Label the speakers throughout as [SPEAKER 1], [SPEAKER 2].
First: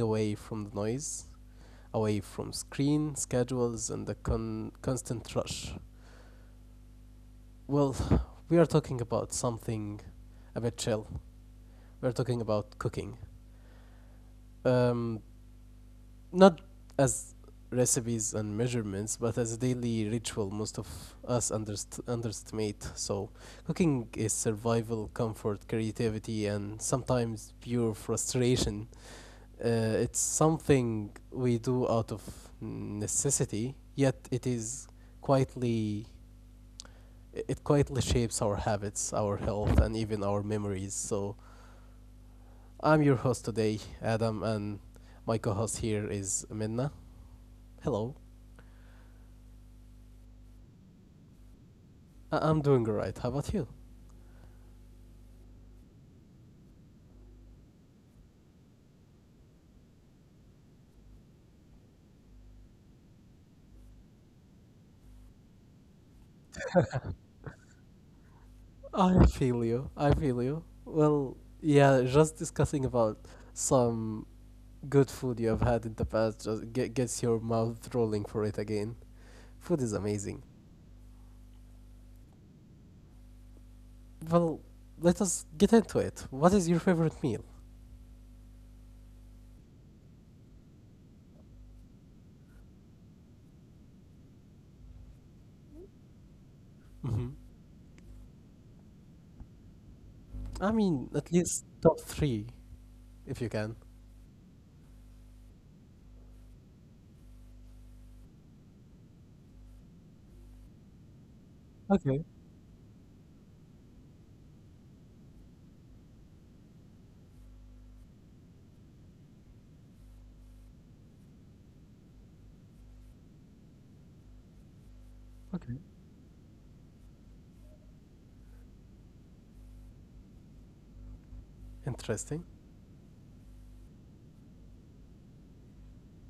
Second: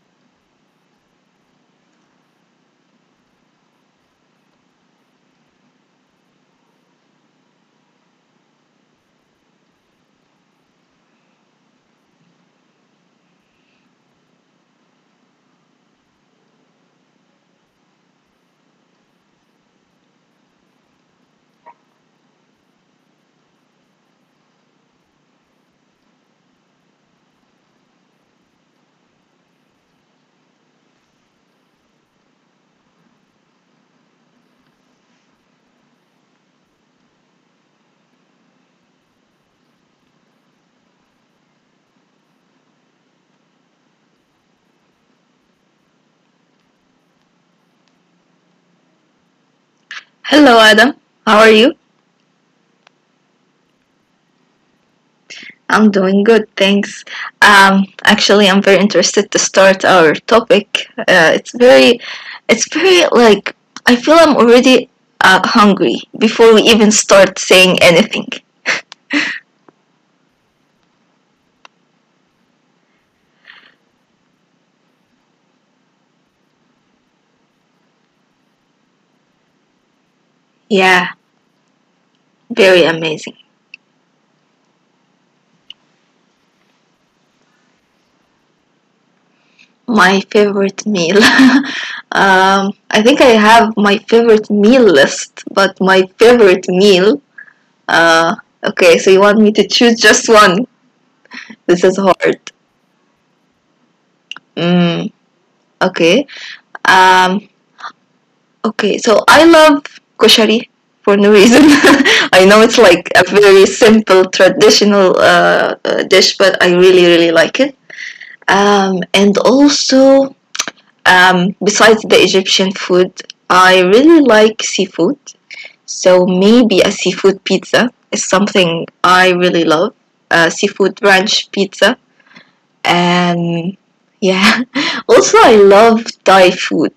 [SPEAKER 1] away from the noise, away from screen, schedules, and the constant rush. Well, we are talking about something a bit chill. We're talking about cooking. Um, not as recipes and measurements, but as a daily ritual most of us underestimate. So, cooking is survival, comfort, creativity, and sometimes pure frustration. It's something we do out of necessity, yet it is quietly it quietly shapes our habits, our health, and even our memories. So I'm your host today, Adam, and my co-host here is Minna. Hello.
[SPEAKER 2] Hello, Adam. How are you?
[SPEAKER 1] I'm doing alright. How about you?
[SPEAKER 2] I'm doing good, thanks. Actually, I'm very interested to start our topic. It's very like I feel I'm already hungry before we even start saying anything.
[SPEAKER 1] I feel you. I feel you. Well, yeah, just discussing about some good food you have had in the past just gets your mouth rolling for it again. Food is amazing.
[SPEAKER 2] Yeah, very amazing.
[SPEAKER 1] Well, let us get into it. What is your favorite meal?
[SPEAKER 2] My favorite meal. I think I have my favorite meal list, but my favorite meal.
[SPEAKER 1] Hmm.
[SPEAKER 2] Uh, okay, so you want me to choose just one?
[SPEAKER 1] I mean,
[SPEAKER 2] This is
[SPEAKER 1] at least
[SPEAKER 2] hard.
[SPEAKER 1] top three, if you can.
[SPEAKER 2] Mm, okay. Um, okay, so I love koshari for no reason. I know it's
[SPEAKER 1] Okay.
[SPEAKER 2] like a very simple traditional dish, but I really like it. And also, besides the Egyptian food, I really like seafood. So
[SPEAKER 1] Okay.
[SPEAKER 2] maybe a seafood pizza is something I really love. Seafood ranch pizza
[SPEAKER 1] Interesting.
[SPEAKER 2] and yeah. Also, I love Thai food,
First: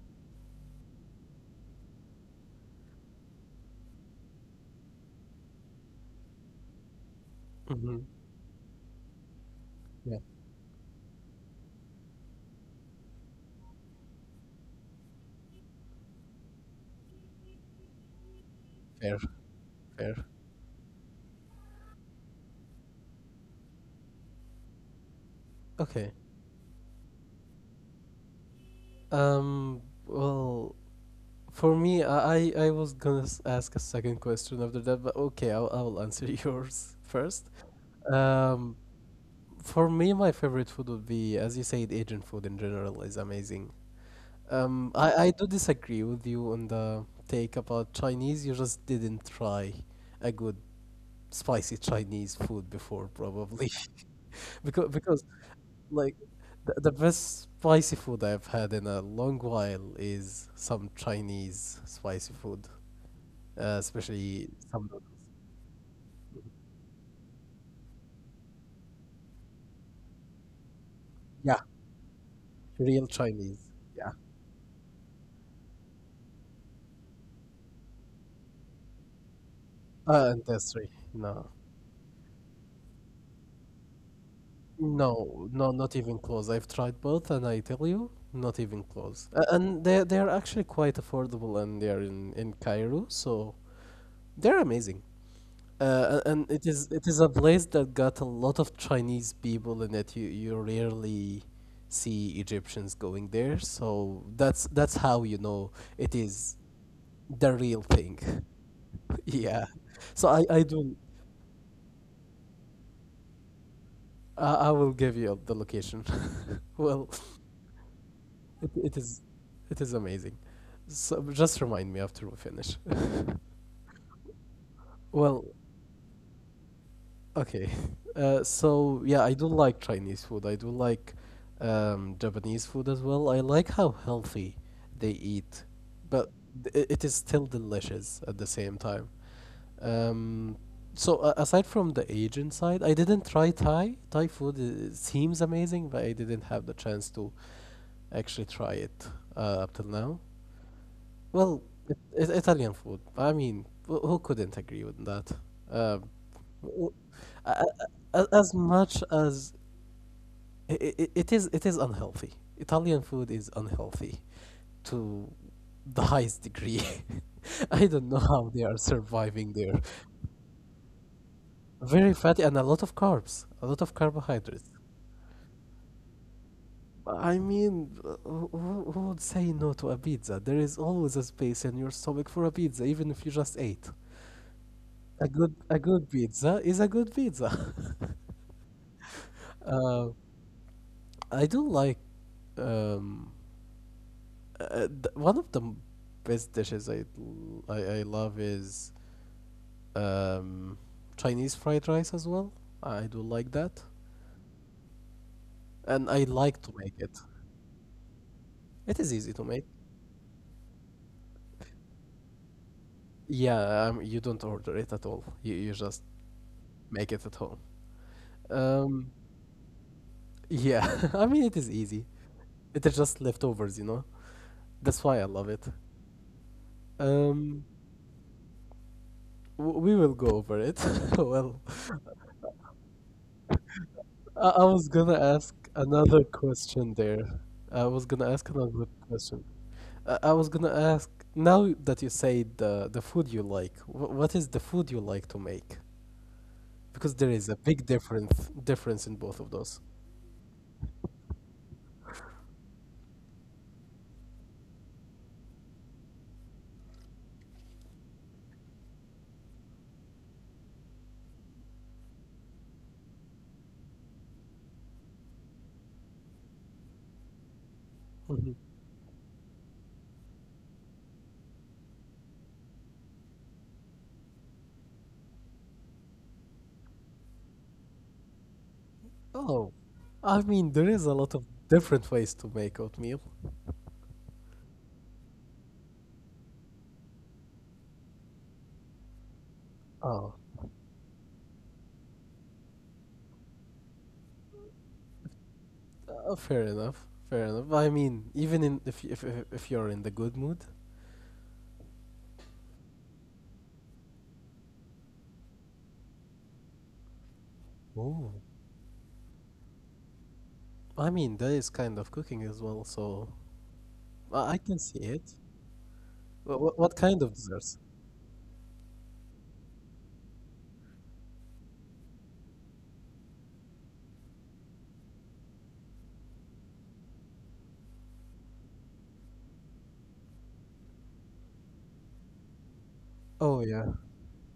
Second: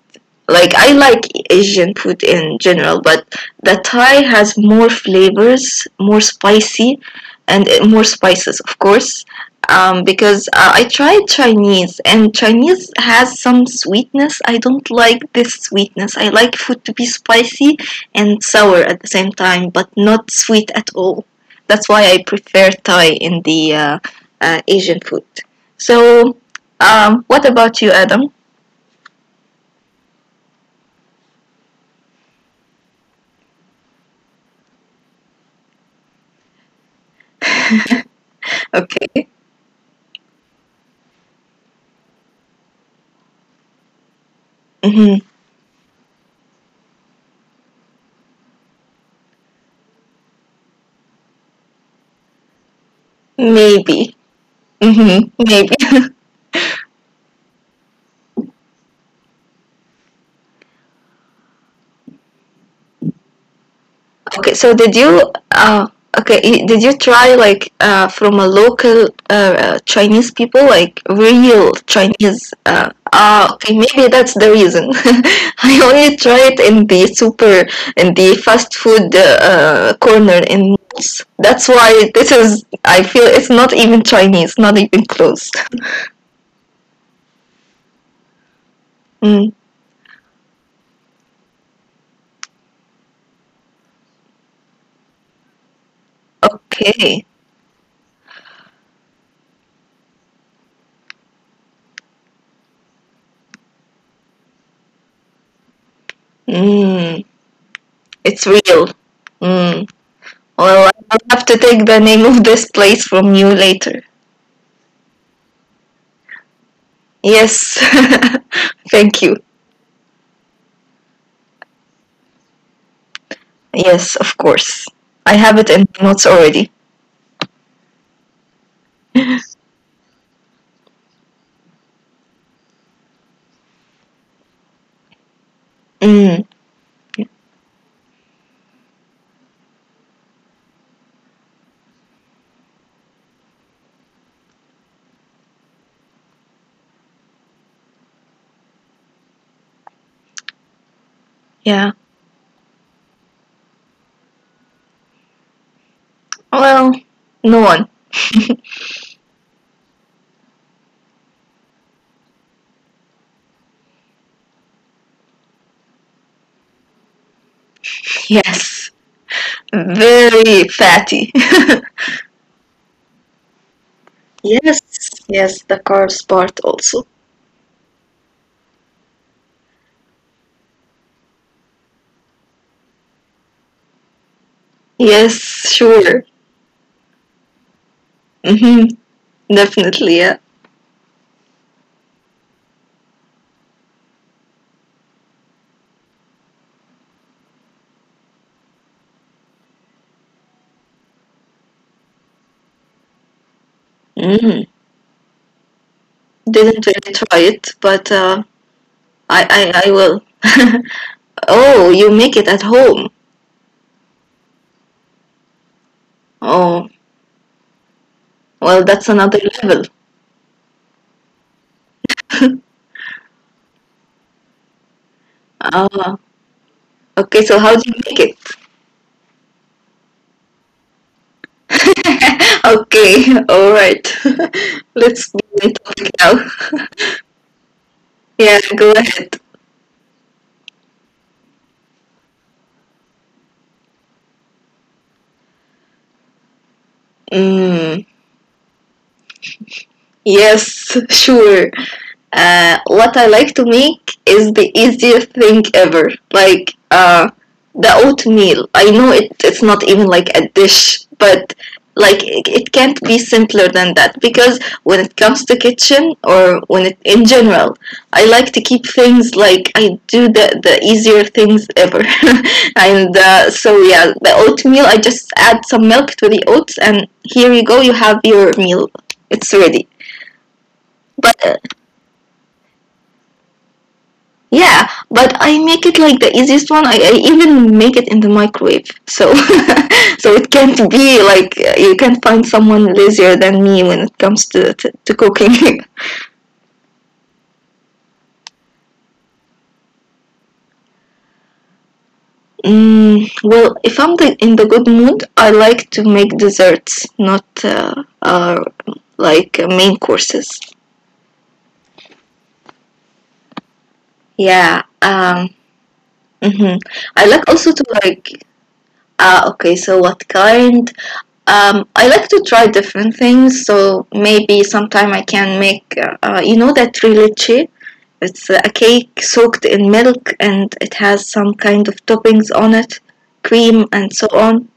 [SPEAKER 2] like I like Asian food in general, but the Thai has more flavors, more spicy, and more
[SPEAKER 1] Hmm.
[SPEAKER 2] spices, of course.
[SPEAKER 1] Yeah.
[SPEAKER 2] Because I tried Chinese, and Chinese has some sweetness. I don't like this sweetness. I like food to be spicy and sour at the
[SPEAKER 1] Fair.
[SPEAKER 2] same time, but not
[SPEAKER 1] Fair.
[SPEAKER 2] sweet at all. That's why I prefer Thai in the Asian food,
[SPEAKER 1] Okay.
[SPEAKER 2] so, what about you, Adam?
[SPEAKER 1] Um. Well, for me, I was gonna ask a second question after that, but okay, I'll answer yours first. Um.
[SPEAKER 2] Okay.
[SPEAKER 1] For me, my favorite food would be, as you said, Asian food in general is amazing.
[SPEAKER 2] Mm-hmm.
[SPEAKER 1] I do disagree with you on the take about Chinese. You just didn't try a good spicy Chinese food before, probably.
[SPEAKER 2] Maybe.
[SPEAKER 1] because
[SPEAKER 2] Mm-hmm.
[SPEAKER 1] because
[SPEAKER 2] Maybe.
[SPEAKER 1] like the best spicy food I've had in a long while is some Chinese spicy food,
[SPEAKER 2] Okay.
[SPEAKER 1] especially
[SPEAKER 2] So, did
[SPEAKER 1] some noodles.
[SPEAKER 2] you okay, did you try like from a local Chinese people, like real
[SPEAKER 1] Yeah,
[SPEAKER 2] Chinese,
[SPEAKER 1] real
[SPEAKER 2] ah,
[SPEAKER 1] Chinese.
[SPEAKER 2] okay, maybe
[SPEAKER 1] Yeah,
[SPEAKER 2] that's the reason. I only tried in the super, in the fast food corner
[SPEAKER 1] and
[SPEAKER 2] in
[SPEAKER 1] that's three.
[SPEAKER 2] malls.
[SPEAKER 1] No.
[SPEAKER 2] That's why this is, I feel, it's not even Chinese, not even close.
[SPEAKER 1] No, no, not even close. I've tried both, and I tell you, not even close.
[SPEAKER 2] Mm.
[SPEAKER 1] And they are actually quite affordable, and they are in Cairo, so they're amazing. And
[SPEAKER 2] Okay.
[SPEAKER 1] it is a place that got a lot of Chinese people in it. You rarely see Egyptians going there, so that's how you know it is
[SPEAKER 2] Mm,
[SPEAKER 1] the real thing.
[SPEAKER 2] it's real.
[SPEAKER 1] Yeah.
[SPEAKER 2] Mm.
[SPEAKER 1] So I
[SPEAKER 2] Well,
[SPEAKER 1] do
[SPEAKER 2] I'll have to take the name of this place from you later.
[SPEAKER 1] I will give you the location. Well.
[SPEAKER 2] Yes.
[SPEAKER 1] It, it
[SPEAKER 2] Thank you.
[SPEAKER 1] is, it is amazing. So just remind me after we finish.
[SPEAKER 2] Yes, of course. I have
[SPEAKER 1] Well,
[SPEAKER 2] it in my notes already.
[SPEAKER 1] okay. So yeah, I do like Chinese food. I do like Japanese food as well. I like how healthy they eat,
[SPEAKER 2] Mm,
[SPEAKER 1] but it is still delicious at the same time. Um, Aside from the Asian side, I didn't try Thai. Thai food seems amazing, but I didn't have the chance to actually try it up till now. Well,
[SPEAKER 2] yeah.
[SPEAKER 1] Italian food. I mean, who couldn't agree with that? Uh,
[SPEAKER 2] Well,
[SPEAKER 1] w-
[SPEAKER 2] no
[SPEAKER 1] a-
[SPEAKER 2] one.
[SPEAKER 1] as much as it is unhealthy. Italian food is unhealthy to the highest degree. I don't know how they
[SPEAKER 2] Yes.
[SPEAKER 1] are surviving there.
[SPEAKER 2] Very fatty.
[SPEAKER 1] Very fatty and a lot of carbs, a lot of
[SPEAKER 2] Yes.
[SPEAKER 1] carbohydrates.
[SPEAKER 2] Yes, the carbs part also.
[SPEAKER 1] I mean, who would say no to a pizza? There is always a space in your stomach for a pizza, even if you just ate.
[SPEAKER 2] Yes,
[SPEAKER 1] A good
[SPEAKER 2] sure.
[SPEAKER 1] pizza is a good pizza.
[SPEAKER 2] Hmm. Definitely,
[SPEAKER 1] uh,
[SPEAKER 2] yeah.
[SPEAKER 1] I do like um, one of the best dishes I love is um, Chinese fried rice as well. I do like that,
[SPEAKER 2] Mm.
[SPEAKER 1] and I like to
[SPEAKER 2] Didn't
[SPEAKER 1] make
[SPEAKER 2] really
[SPEAKER 1] it.
[SPEAKER 2] try it, but
[SPEAKER 1] It is easy
[SPEAKER 2] I,
[SPEAKER 1] to make.
[SPEAKER 2] I, I will. Oh, you make it at home.
[SPEAKER 1] Yeah, you don't order it at all. You just
[SPEAKER 2] Oh,
[SPEAKER 1] make it at home.
[SPEAKER 2] well, that's
[SPEAKER 1] Um,
[SPEAKER 2] another level.
[SPEAKER 1] yeah, I mean it is easy. It is just leftovers, you know. That's why I love it.
[SPEAKER 2] Ah, okay. So how
[SPEAKER 1] Um,
[SPEAKER 2] do you make it?
[SPEAKER 1] We will go over it. Well,
[SPEAKER 2] Okay, all right.
[SPEAKER 1] I was
[SPEAKER 2] Let's
[SPEAKER 1] gonna
[SPEAKER 2] get
[SPEAKER 1] ask
[SPEAKER 2] into it
[SPEAKER 1] another
[SPEAKER 2] now.
[SPEAKER 1] question there. I was gonna
[SPEAKER 2] Yeah,
[SPEAKER 1] ask
[SPEAKER 2] go
[SPEAKER 1] another
[SPEAKER 2] ahead.
[SPEAKER 1] question. I was gonna ask now that you say the food you like, what is the food you like to make? Because there is a big
[SPEAKER 2] Mm,
[SPEAKER 1] difference in both of those.
[SPEAKER 2] yes, sure. What I like to make is the easiest thing ever. Like the oatmeal. I know it's not even like a dish, but like it can't be simpler than that, because when it comes to kitchen or when it in general, I like to
[SPEAKER 1] Mhm.
[SPEAKER 2] keep things like I do the easier things ever. And so yeah, the oatmeal. I just add some milk to the oats, and here you go. You have your meal. It's ready.
[SPEAKER 1] Oh, I mean there is a
[SPEAKER 2] But
[SPEAKER 1] lot of different ways to make oatmeal.
[SPEAKER 2] Yeah, but I make it like the easiest one. I even make it in the microwave. So so it
[SPEAKER 1] Oh,
[SPEAKER 2] can't be like you can't find someone lazier than me when it comes to to cooking.
[SPEAKER 1] fair enough. Fair enough. I mean, even in if if you're in the good mood.
[SPEAKER 2] Mm, well, if I'm in the good mood, I like to make desserts, not
[SPEAKER 1] Oh.
[SPEAKER 2] like main courses.
[SPEAKER 1] I mean, that is kind of cooking as well, so I
[SPEAKER 2] Yeah.
[SPEAKER 1] can see it.
[SPEAKER 2] Mhm.
[SPEAKER 1] What
[SPEAKER 2] I
[SPEAKER 1] kind
[SPEAKER 2] like
[SPEAKER 1] of
[SPEAKER 2] also to
[SPEAKER 1] desserts?
[SPEAKER 2] like. Ah, okay. So what kind? I like to try different things. So maybe sometime I can make, you know, that three leche. It's a cake soaked in milk, and it has some kind of toppings on it,
[SPEAKER 1] Oh,
[SPEAKER 2] cream and
[SPEAKER 1] yeah,
[SPEAKER 2] so on.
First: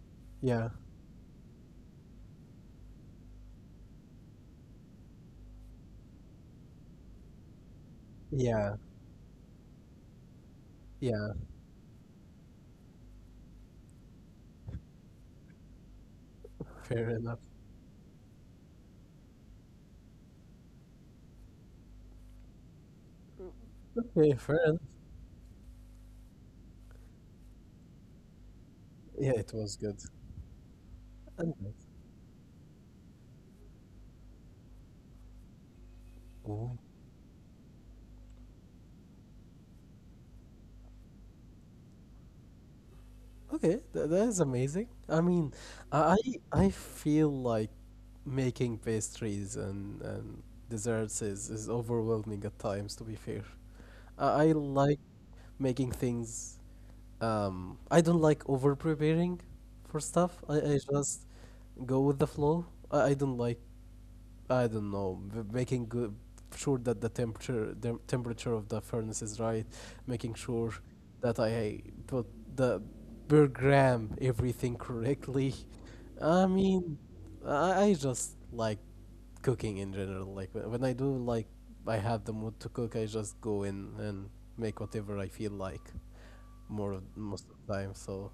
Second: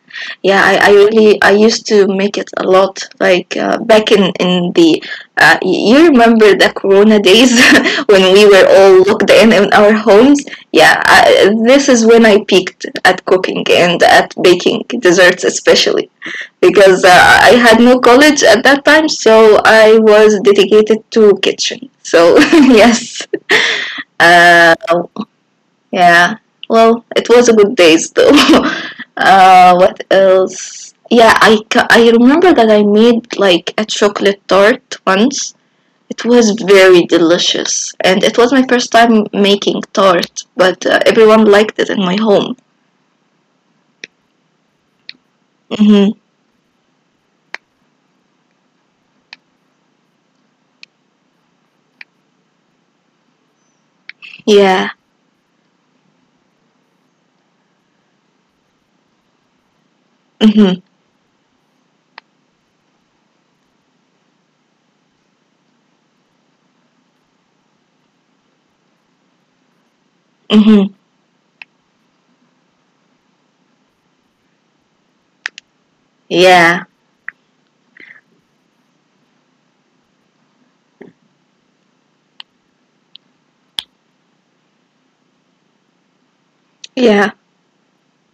[SPEAKER 2] Yeah,
[SPEAKER 1] yeah,
[SPEAKER 2] I really, I used to make it a lot. Like back in in the you remember the Corona days when we were
[SPEAKER 1] yeah,
[SPEAKER 2] all locked in our homes. Yeah,
[SPEAKER 1] yeah,
[SPEAKER 2] this is when I peaked at cooking and at baking desserts, especially because
[SPEAKER 1] fair enough.
[SPEAKER 2] I had no college at that time, so I was dedicated to kitchen. So yes,
[SPEAKER 1] Okay, fair
[SPEAKER 2] uh,
[SPEAKER 1] enough.
[SPEAKER 2] yeah. Well, it was a good days though.
[SPEAKER 1] Yeah, it was good.
[SPEAKER 2] What else? Yeah,
[SPEAKER 1] And good.
[SPEAKER 2] I remember that I made like a chocolate tart once. It was
[SPEAKER 1] Ooh.
[SPEAKER 2] very delicious, and it was my first time making tart, but everyone liked it in my home.
[SPEAKER 1] Okay, that is amazing. I mean, I
[SPEAKER 2] Hmm.
[SPEAKER 1] I feel like making pastries and desserts is overwhelming at times, to be fair. I
[SPEAKER 2] Yeah.
[SPEAKER 1] like making things. I don't like over preparing for stuff. I
[SPEAKER 2] Hmm.
[SPEAKER 1] just go with the flow. I don't like, I don't know, making good, sure that the temperature of the furnace is right, making sure
[SPEAKER 2] Hmm.
[SPEAKER 1] that I put the per gram everything correctly. I
[SPEAKER 2] Yeah.
[SPEAKER 1] mean, I just like cooking in general. Like when I do like I have the mood to cook, I just go in and make whatever I feel like
[SPEAKER 2] Yeah.
[SPEAKER 1] most of the time. So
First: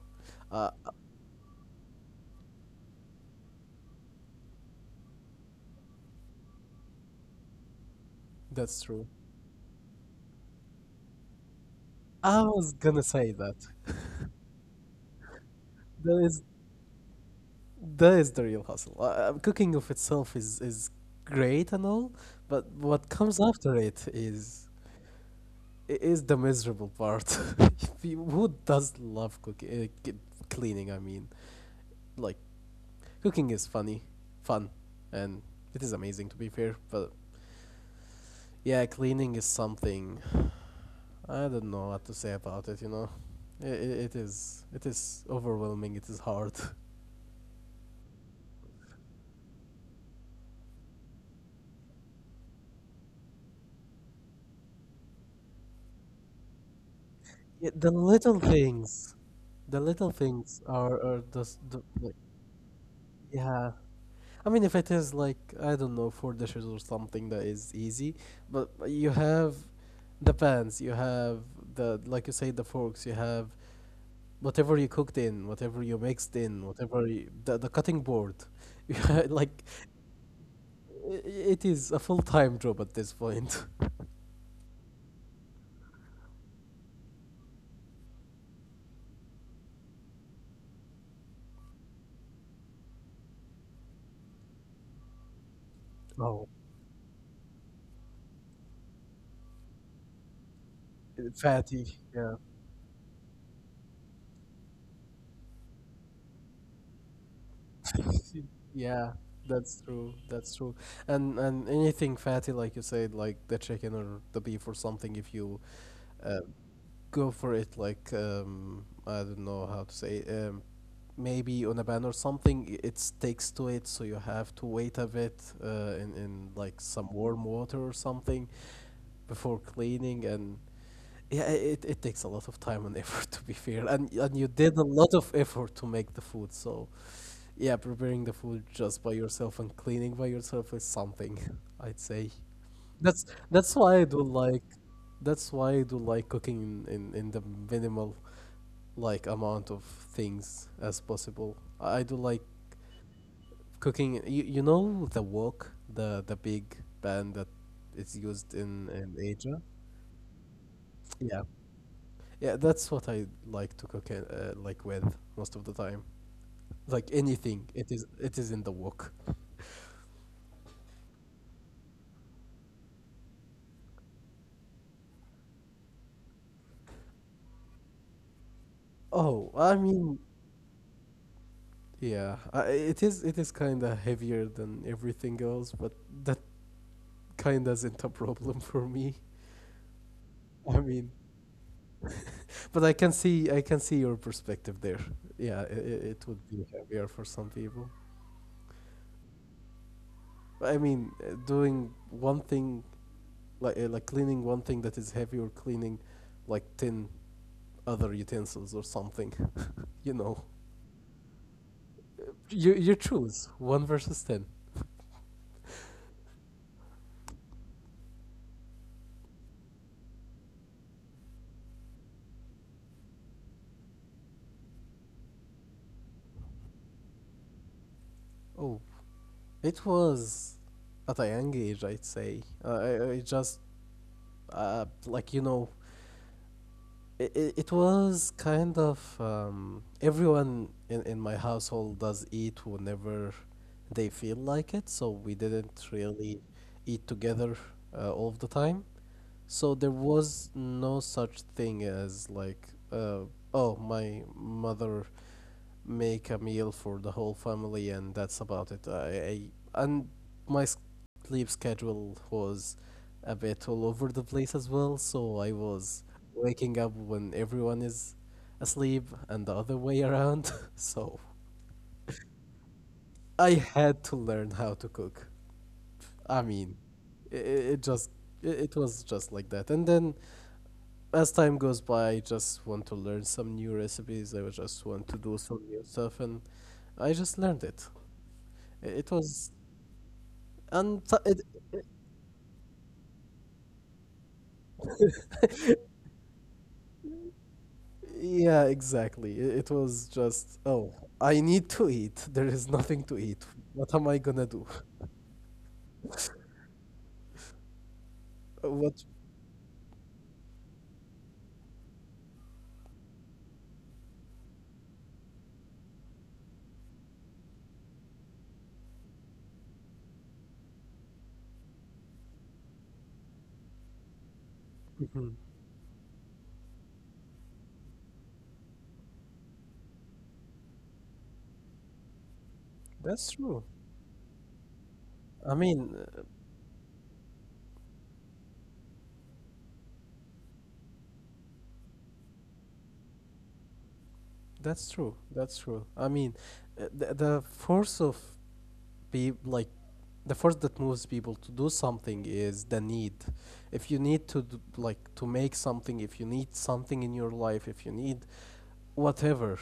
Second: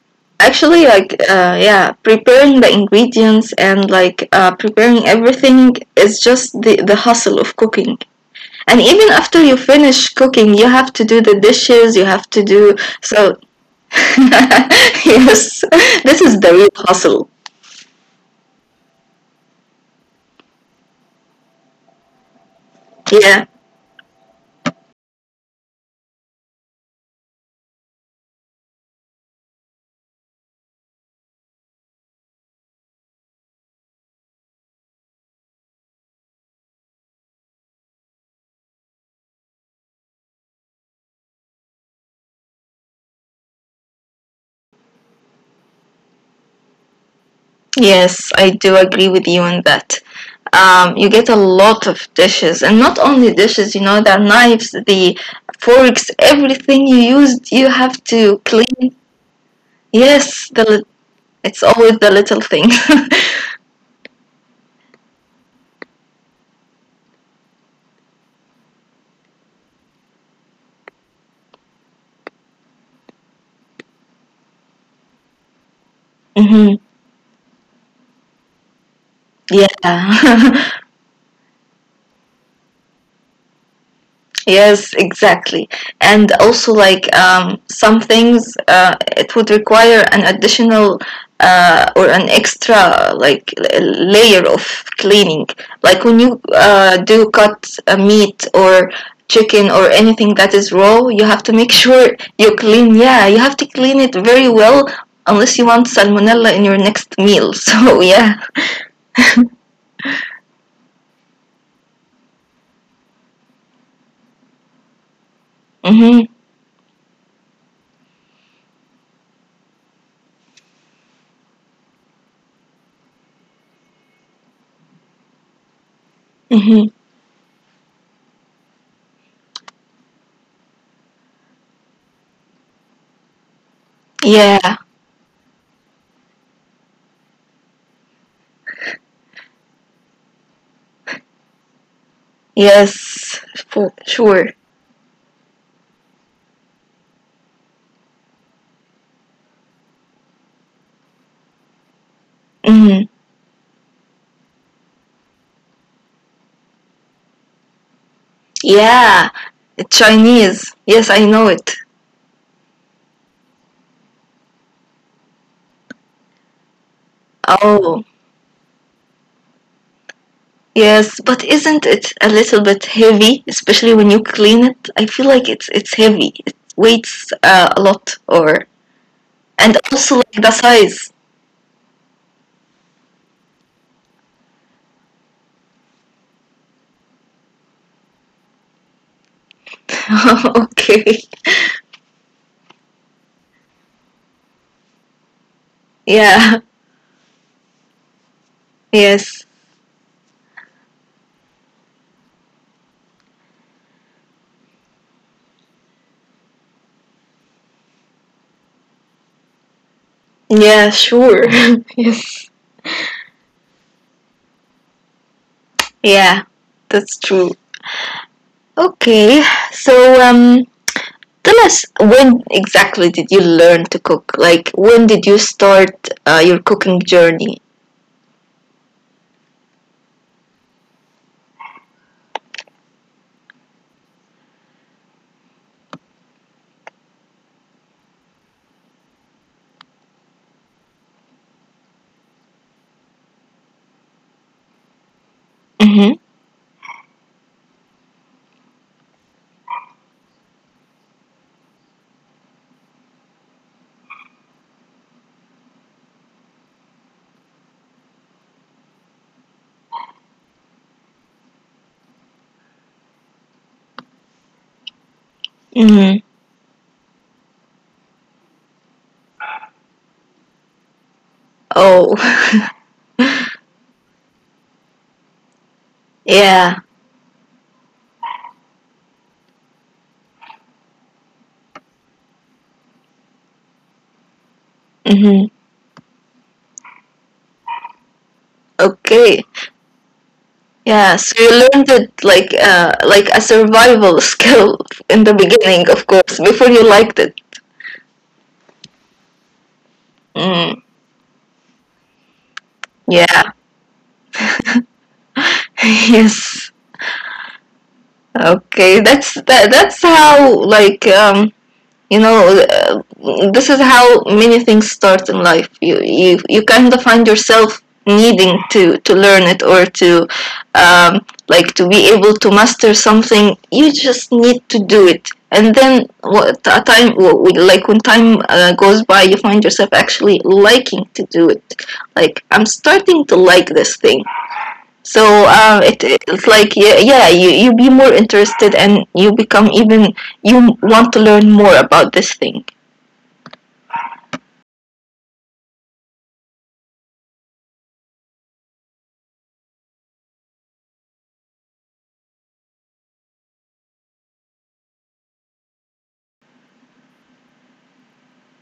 [SPEAKER 1] uh,
[SPEAKER 2] Actually, like yeah, preparing the ingredients and like preparing everything is just the hustle of cooking. And
[SPEAKER 1] that's true.
[SPEAKER 2] even after you finish cooking, you have to do the dishes, you have
[SPEAKER 1] I
[SPEAKER 2] to
[SPEAKER 1] was
[SPEAKER 2] do,
[SPEAKER 1] gonna say
[SPEAKER 2] so
[SPEAKER 1] that.
[SPEAKER 2] yes,
[SPEAKER 1] That
[SPEAKER 2] this is
[SPEAKER 1] is
[SPEAKER 2] the real hustle.
[SPEAKER 1] that is the real hustle. Cooking of itself is great and all, but what comes
[SPEAKER 2] Yeah,
[SPEAKER 1] after it is the miserable part. Who does love cooking? Cleaning, I mean, like cooking is funny, fun, and it is amazing to be fair. But yeah, cleaning is something I don't know what to say about it. You know, It it is overwhelming. It is hard.
[SPEAKER 2] yes, I do agree with you on that. You get a lot of dishes, and not only dishes, you know, the knives, the forks, everything you used you
[SPEAKER 1] Yeah,
[SPEAKER 2] have to clean.
[SPEAKER 1] the little
[SPEAKER 2] Yes
[SPEAKER 1] things
[SPEAKER 2] the
[SPEAKER 1] are just
[SPEAKER 2] It's always the
[SPEAKER 1] like
[SPEAKER 2] little things.
[SPEAKER 1] yeah. I mean, if it is like I don't know four dishes or something that is easy, but you have the pans, you have the like you say the forks, you have whatever you cooked in, whatever you mixed in,
[SPEAKER 2] Hmm.
[SPEAKER 1] the cutting board, like
[SPEAKER 2] Yeah.
[SPEAKER 1] it is a full time job at this point.
[SPEAKER 2] Yes, exactly. And also, like, some things, it would require an additional or an extra, like, layer of cleaning. Like when you
[SPEAKER 1] Oh,
[SPEAKER 2] do cut a meat or chicken or anything that is raw, you have to make
[SPEAKER 1] fatty,
[SPEAKER 2] sure
[SPEAKER 1] yeah.
[SPEAKER 2] you clean. Yeah, you have to clean it very well, unless you want salmonella in your next meal. So yeah.
[SPEAKER 1] yeah, that's true. That's true. And anything fatty, like you said, like the chicken or the beef or something, if you
[SPEAKER 2] Mm-hmm.
[SPEAKER 1] uh, go for it, like I don't know how to say, maybe on a ban or something, it sticks to it, so you have to wait a bit in like
[SPEAKER 2] Mm-hmm.
[SPEAKER 1] some warm water or something before cleaning and yeah, it takes a lot of time and effort to be fair, and you did
[SPEAKER 2] Yeah,
[SPEAKER 1] a lot of effort to make the food. So yeah, preparing the food just by yourself and cleaning by yourself is something, I'd say. That's
[SPEAKER 2] yes,
[SPEAKER 1] that's why
[SPEAKER 2] for
[SPEAKER 1] I do
[SPEAKER 2] sure.
[SPEAKER 1] like cooking in the minimal like amount of things as possible. I do like
[SPEAKER 2] Hmm.
[SPEAKER 1] cooking. You know the wok, the big pan that is used in
[SPEAKER 2] Yeah,
[SPEAKER 1] Asia.
[SPEAKER 2] Chinese. Yes, I
[SPEAKER 1] Yeah.
[SPEAKER 2] know it.
[SPEAKER 1] Yeah, that's what I like to cook in, like with most of the time. Like anything,
[SPEAKER 2] Oh,
[SPEAKER 1] it is in the wok.
[SPEAKER 2] yes, but isn't it a little bit heavy, especially when you clean it? I feel like it's heavy. It weighs a lot, or,
[SPEAKER 1] Oh, I
[SPEAKER 2] and
[SPEAKER 1] mean,
[SPEAKER 2] also like the size.
[SPEAKER 1] yeah, it is kind of heavier than everything else, but that kind of isn't a problem for me. I mean,
[SPEAKER 2] Okay.
[SPEAKER 1] but I can see your perspective there. Yeah, it would
[SPEAKER 2] Yeah.
[SPEAKER 1] be heavier for some people.
[SPEAKER 2] Yes.
[SPEAKER 1] But I mean, doing one thing like cleaning one thing that is heavy or cleaning like tin other utensils or something. you know.
[SPEAKER 2] Yeah, sure. Yes.
[SPEAKER 1] You choose one versus ten.
[SPEAKER 2] Yeah, that's true. Okay. So, um, tell us, when exactly did you learn to cook? Like, when did you start your cooking journey?
[SPEAKER 1] Oh, it was at a young age, I'd say. I just like you know, it, it was kind of everyone in my household does eat whenever they feel like it, so we didn't
[SPEAKER 2] Mm-hmm.
[SPEAKER 1] really eat together all the time. So there was no such thing as like, uh, oh, my mother make a meal for the whole family, and that's about it. I and My sleep schedule was a bit all over the place as well, so I was
[SPEAKER 2] Mm-hmm.
[SPEAKER 1] waking up when everyone is asleep and the other way around. So
[SPEAKER 2] Oh,
[SPEAKER 1] I had to learn how to cook. I mean,
[SPEAKER 2] yeah.
[SPEAKER 1] it, it just it was just like that. And then as time goes by, I just want to learn some new recipes. I would just want to do
[SPEAKER 2] Mm-hmm.
[SPEAKER 1] some new stuff, and I just learned it. It was
[SPEAKER 2] Okay.
[SPEAKER 1] and
[SPEAKER 2] Yeah.
[SPEAKER 1] it,
[SPEAKER 2] So you
[SPEAKER 1] it-
[SPEAKER 2] learned it like a survival skill in the beginning, of course, before you liked it.
[SPEAKER 1] yeah, exactly. It was just, oh,
[SPEAKER 2] Mm.
[SPEAKER 1] I need to eat. There is nothing to eat.
[SPEAKER 2] Yeah.
[SPEAKER 1] What am I gonna do?
[SPEAKER 2] Yes.
[SPEAKER 1] What?
[SPEAKER 2] Okay. That's that. That's how like, you know, this is how many things start in life. You kind of find yourself needing to learn it or to um, like, to be able to master something, you just need
[SPEAKER 1] Mhm.
[SPEAKER 2] to do it, and then what a time, like when time goes by, you find yourself actually liking to do it,
[SPEAKER 1] That's
[SPEAKER 2] like I'm
[SPEAKER 1] true.
[SPEAKER 2] starting to like this thing.
[SPEAKER 1] I mean,
[SPEAKER 2] So
[SPEAKER 1] uh,
[SPEAKER 2] it's like, yeah, yeah, you be more interested, and you become even, you want to learn more about this thing.
[SPEAKER 1] that's true. That's true. I mean, the force of be like the force that moves people to do something is the need. If you need to d like to make something, if you need something in your life, if you need whatever,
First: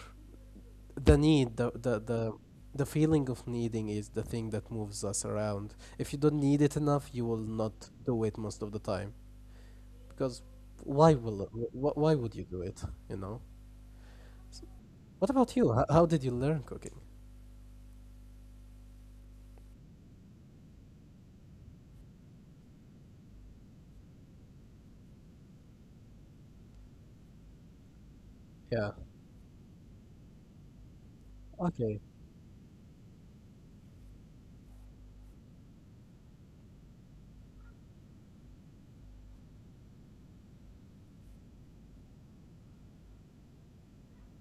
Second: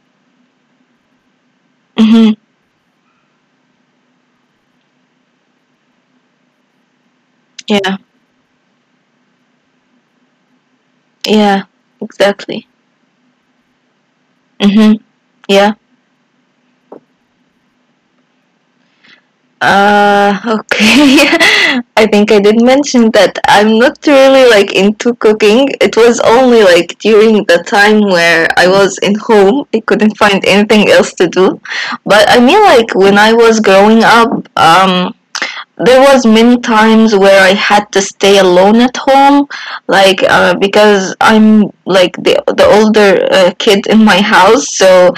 [SPEAKER 1] the need the, the
[SPEAKER 2] Hmm.
[SPEAKER 1] the the feeling of needing is the thing that moves us around. If you don't need it enough, you will not
[SPEAKER 2] Yeah,
[SPEAKER 1] do it most of the time. Because why will
[SPEAKER 2] yeah,
[SPEAKER 1] why would you
[SPEAKER 2] exactly.
[SPEAKER 1] do it you know S-
[SPEAKER 2] Hmm.
[SPEAKER 1] what about
[SPEAKER 2] Yeah.
[SPEAKER 1] you? How did you learn cooking?
[SPEAKER 2] Okay. I think I did mention that I'm not really like into cooking. It was only like during the time where I was in
[SPEAKER 1] Yeah,
[SPEAKER 2] home, I couldn't find anything else to do. But I mean,
[SPEAKER 1] okay,
[SPEAKER 2] like, when I was growing up, there was many times where I had to stay alone at home, like because I'm like the older kid in my house, so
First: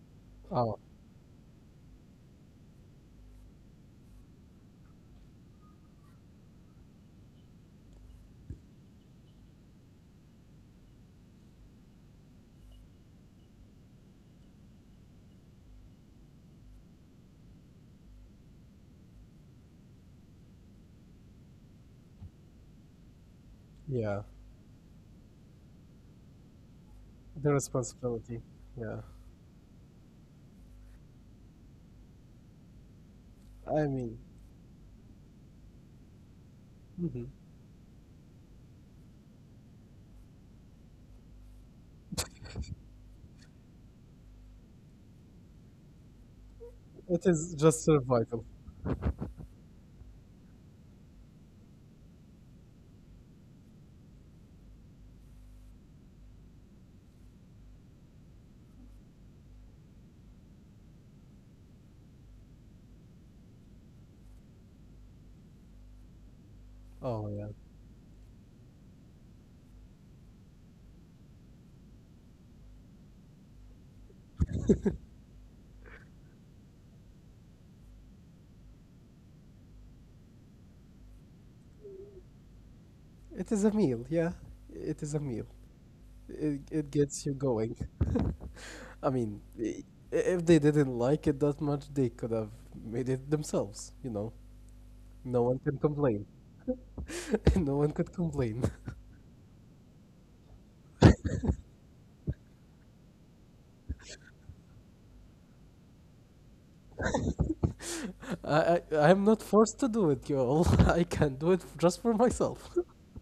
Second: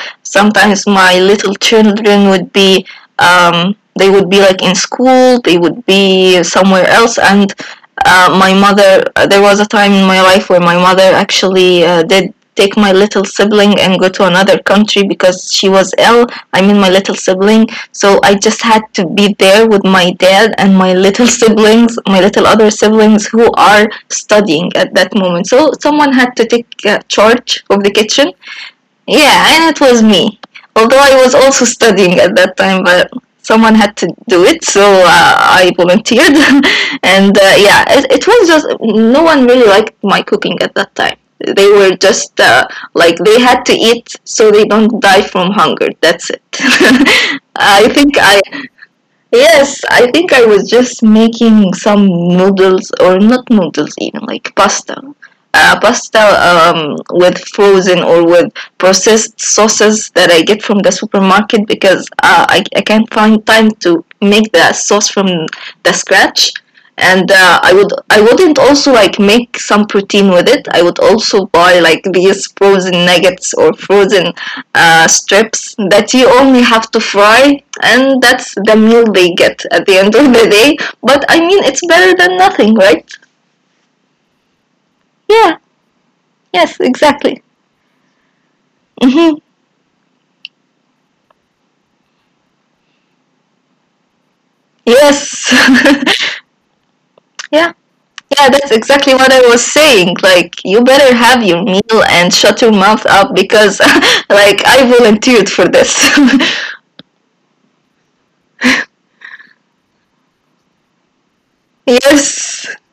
[SPEAKER 1] oh
[SPEAKER 2] sometimes my little children would be they would be like in school, they would be somewhere else, and my mother there was a time in my life where my mother actually did take my little sibling and go to another country because she was ill. I mean, my little sibling. So I just had to be there with my dad and my little siblings, my little other siblings, who are
[SPEAKER 1] yeah,
[SPEAKER 2] studying at that moment, so someone had to take
[SPEAKER 1] the
[SPEAKER 2] charge of the kitchen.
[SPEAKER 1] responsibility. Yeah,
[SPEAKER 2] Yeah, and it was me. Although I was also studying at that time, but someone had
[SPEAKER 1] I
[SPEAKER 2] to
[SPEAKER 1] mean.
[SPEAKER 2] do it, so I volunteered. And
[SPEAKER 1] Mhm.
[SPEAKER 2] yeah, it was just, no one really liked my cooking at that time. They were just like, they had to eat so they don't die from hunger. That's it.
[SPEAKER 1] It is
[SPEAKER 2] I
[SPEAKER 1] just
[SPEAKER 2] think I
[SPEAKER 1] survival.
[SPEAKER 2] Yes, I think I was just making some noodles or not noodles, even like pasta. Pasta, with frozen or with processed sauces that I get from the supermarket, because I can't find time to make the sauce from the scratch. And
[SPEAKER 1] Oh yeah.
[SPEAKER 2] I wouldn't also like make some protein with it. I would also buy like these frozen nuggets or frozen strips that you only have to fry, and that's the meal they get at the end of the day. But I mean, it's better than nothing, right?
[SPEAKER 1] It is a meal, yeah. It is a meal.
[SPEAKER 2] Yeah,
[SPEAKER 1] It
[SPEAKER 2] yes,
[SPEAKER 1] gets you
[SPEAKER 2] exactly.
[SPEAKER 1] going. I mean,
[SPEAKER 2] Hmm.
[SPEAKER 1] if they didn't like it that much, they could have made it themselves. No one
[SPEAKER 2] Yes,
[SPEAKER 1] can complain. No one
[SPEAKER 2] yeah,
[SPEAKER 1] could complain.
[SPEAKER 2] yeah, that's exactly what I was saying. Like, you better have your meal and shut your mouth up, because like, I volunteered for this.
[SPEAKER 1] I'm not forced to do it, y'all. I can do it just for myself.
[SPEAKER 2] Yes.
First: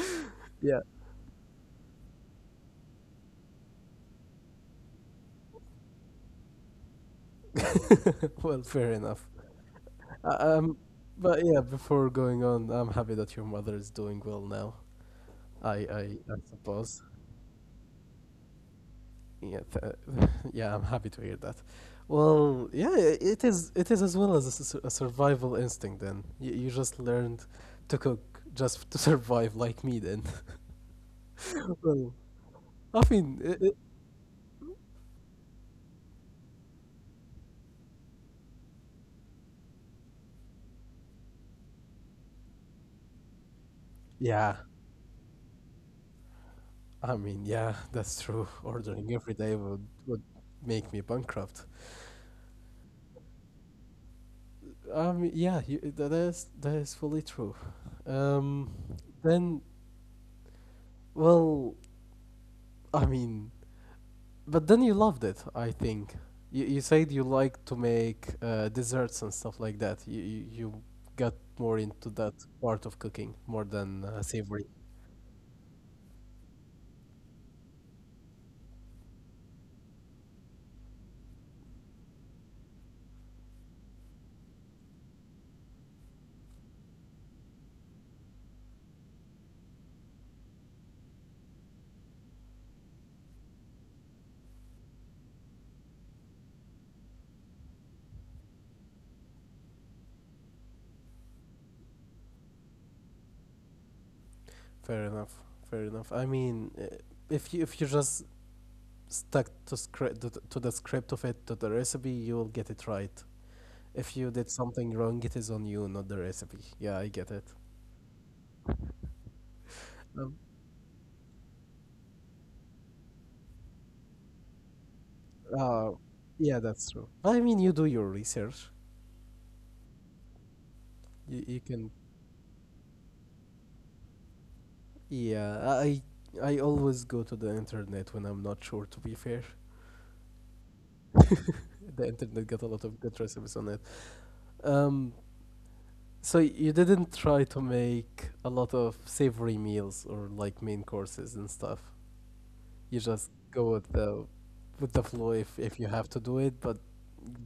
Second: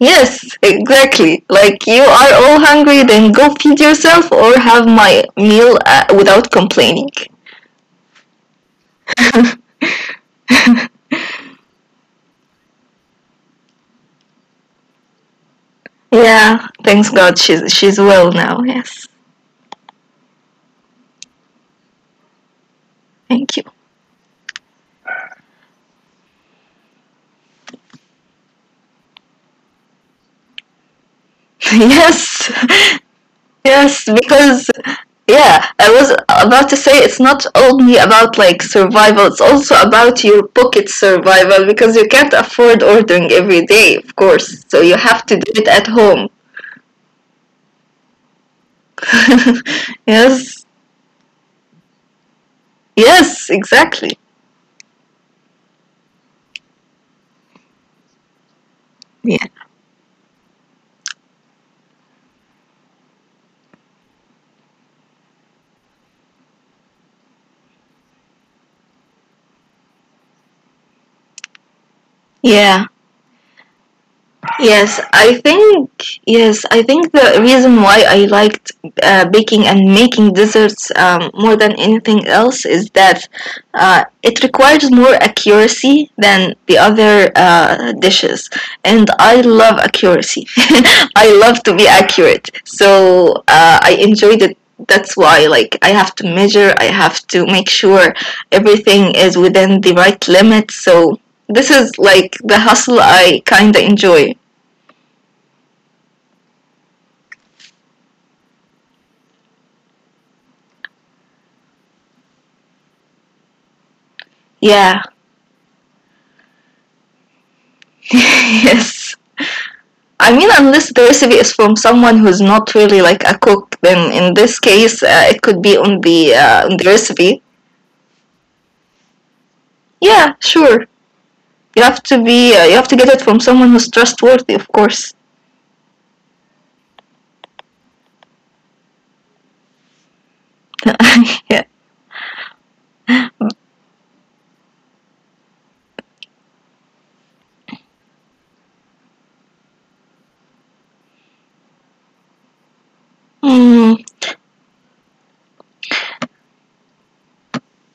[SPEAKER 2] Yes,
[SPEAKER 1] Yeah.
[SPEAKER 2] exactly. Like, you are all hungry, then go feed yourself or have my meal without complaining.
[SPEAKER 1] Well, fair enough. Uh, Um, but yeah, before going on, I'm happy that your mother is doing well now. I
[SPEAKER 2] Yeah, thanks
[SPEAKER 1] suppose.
[SPEAKER 2] God she's well now. Yes.
[SPEAKER 1] Yeah, yeah, I'm happy to hear that. Well, yeah,
[SPEAKER 2] Thank you.
[SPEAKER 1] it is. It is as well as a survival instinct. Then you just learned to cook just to survive, like me. Then, well,
[SPEAKER 2] Yes.
[SPEAKER 1] I mean, I
[SPEAKER 2] Yes, because yeah, I was about to say it's not only about like survival, it's also about your pocket survival, because you can't afford ordering every day, of course. So you
[SPEAKER 1] yeah,
[SPEAKER 2] have to do it at home.
[SPEAKER 1] I mean, yeah, that's true. Ordering every day would
[SPEAKER 2] Yes.
[SPEAKER 1] make me bankrupt.
[SPEAKER 2] Yes, exactly.
[SPEAKER 1] Yeah, you, that is fully true. Um,
[SPEAKER 2] Yeah.
[SPEAKER 1] then, well, I mean, but then you loved it, I think. You said you like to make desserts and stuff like that. You got more into that
[SPEAKER 2] Yeah.
[SPEAKER 1] part of cooking more than
[SPEAKER 2] Yes,
[SPEAKER 1] savory.
[SPEAKER 2] I think yes, I think the reason why I liked baking and making desserts more than anything else is that it requires more accuracy than the other dishes, and I love accuracy. I love to be accurate, so I enjoyed it. That's why, like, I have to measure. I have to make sure everything is within the right limit. So this is like the hustle I kind of enjoy.
[SPEAKER 1] Fair enough. Fair enough. I mean, if you just stuck to the script of it to the recipe, you'll get it right. If you did
[SPEAKER 2] Yeah.
[SPEAKER 1] something wrong, it is on you, not the recipe. Yeah, I get it.
[SPEAKER 2] yes. I mean,
[SPEAKER 1] Um,
[SPEAKER 2] unless the recipe is from someone who's not really like a cook, then in this case, it could be on the
[SPEAKER 1] uh,
[SPEAKER 2] on the
[SPEAKER 1] yeah, that's
[SPEAKER 2] recipe.
[SPEAKER 1] true. I mean, you do your research.
[SPEAKER 2] Yeah, sure. You
[SPEAKER 1] You,
[SPEAKER 2] have
[SPEAKER 1] you
[SPEAKER 2] to
[SPEAKER 1] can
[SPEAKER 2] be. You have to get it from someone who's trustworthy, of course.
[SPEAKER 1] Yeah, I always go to the internet when I'm not sure, to be fair.
[SPEAKER 2] yeah.
[SPEAKER 1] The internet got a lot of good recipes on it. Um, so you didn't try to make a lot of savory meals or like main courses and stuff. You just
[SPEAKER 2] Hmm.
[SPEAKER 1] go with the flow if you have to do it, but